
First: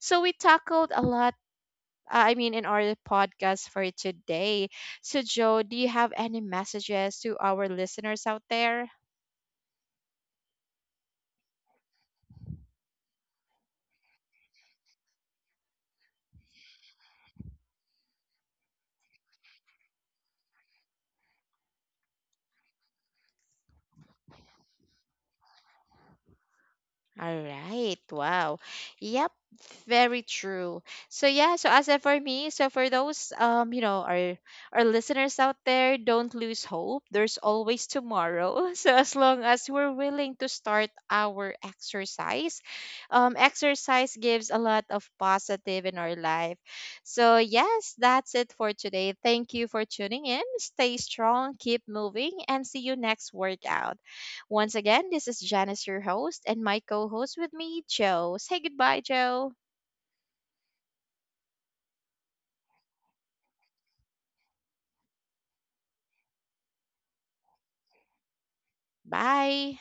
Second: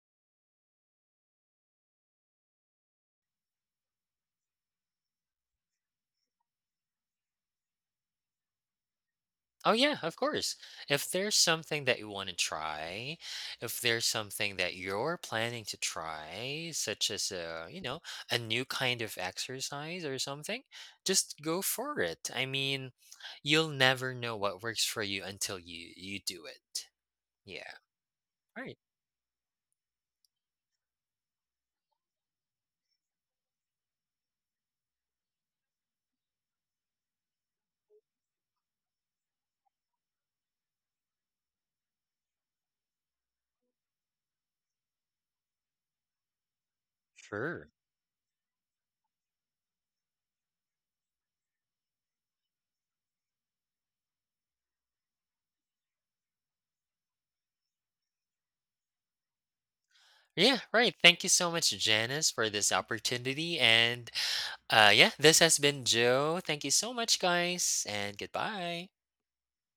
A: so we tackled a lot, uh, I mean in our podcast for today. So Joe, do you have any messages to our listeners out there?
B: Oh yeah, of course. If there's something that you want to try, if there's something that you're planning to try, such as a, you know, a new kind of exercise or something, just go for it. I mean, you'll never know what works for you until you you do it.
A: All
B: Yeah.
A: right. Wow.
B: Right.
A: Yep. Very true. So yeah, so as a- for me, so for those um, you know, our our listeners out there, don't lose hope. There's always tomorrow. So as long as we're willing to start our exercise, um, exercise gives a lot of positive in our life. So
B: Sure.
A: yes, that's it for today. Thank you for tuning in. Stay strong, keep moving, and see you next workout. Once again, this is Janice, your host, and my co host with me, Joe. Say goodbye, Joe.
B: Yeah, right. Thank you so much, Janice, for this opportunity. And uh, yeah, this has been Joe. Thank you so much, guys, and goodbye.
A: Bye.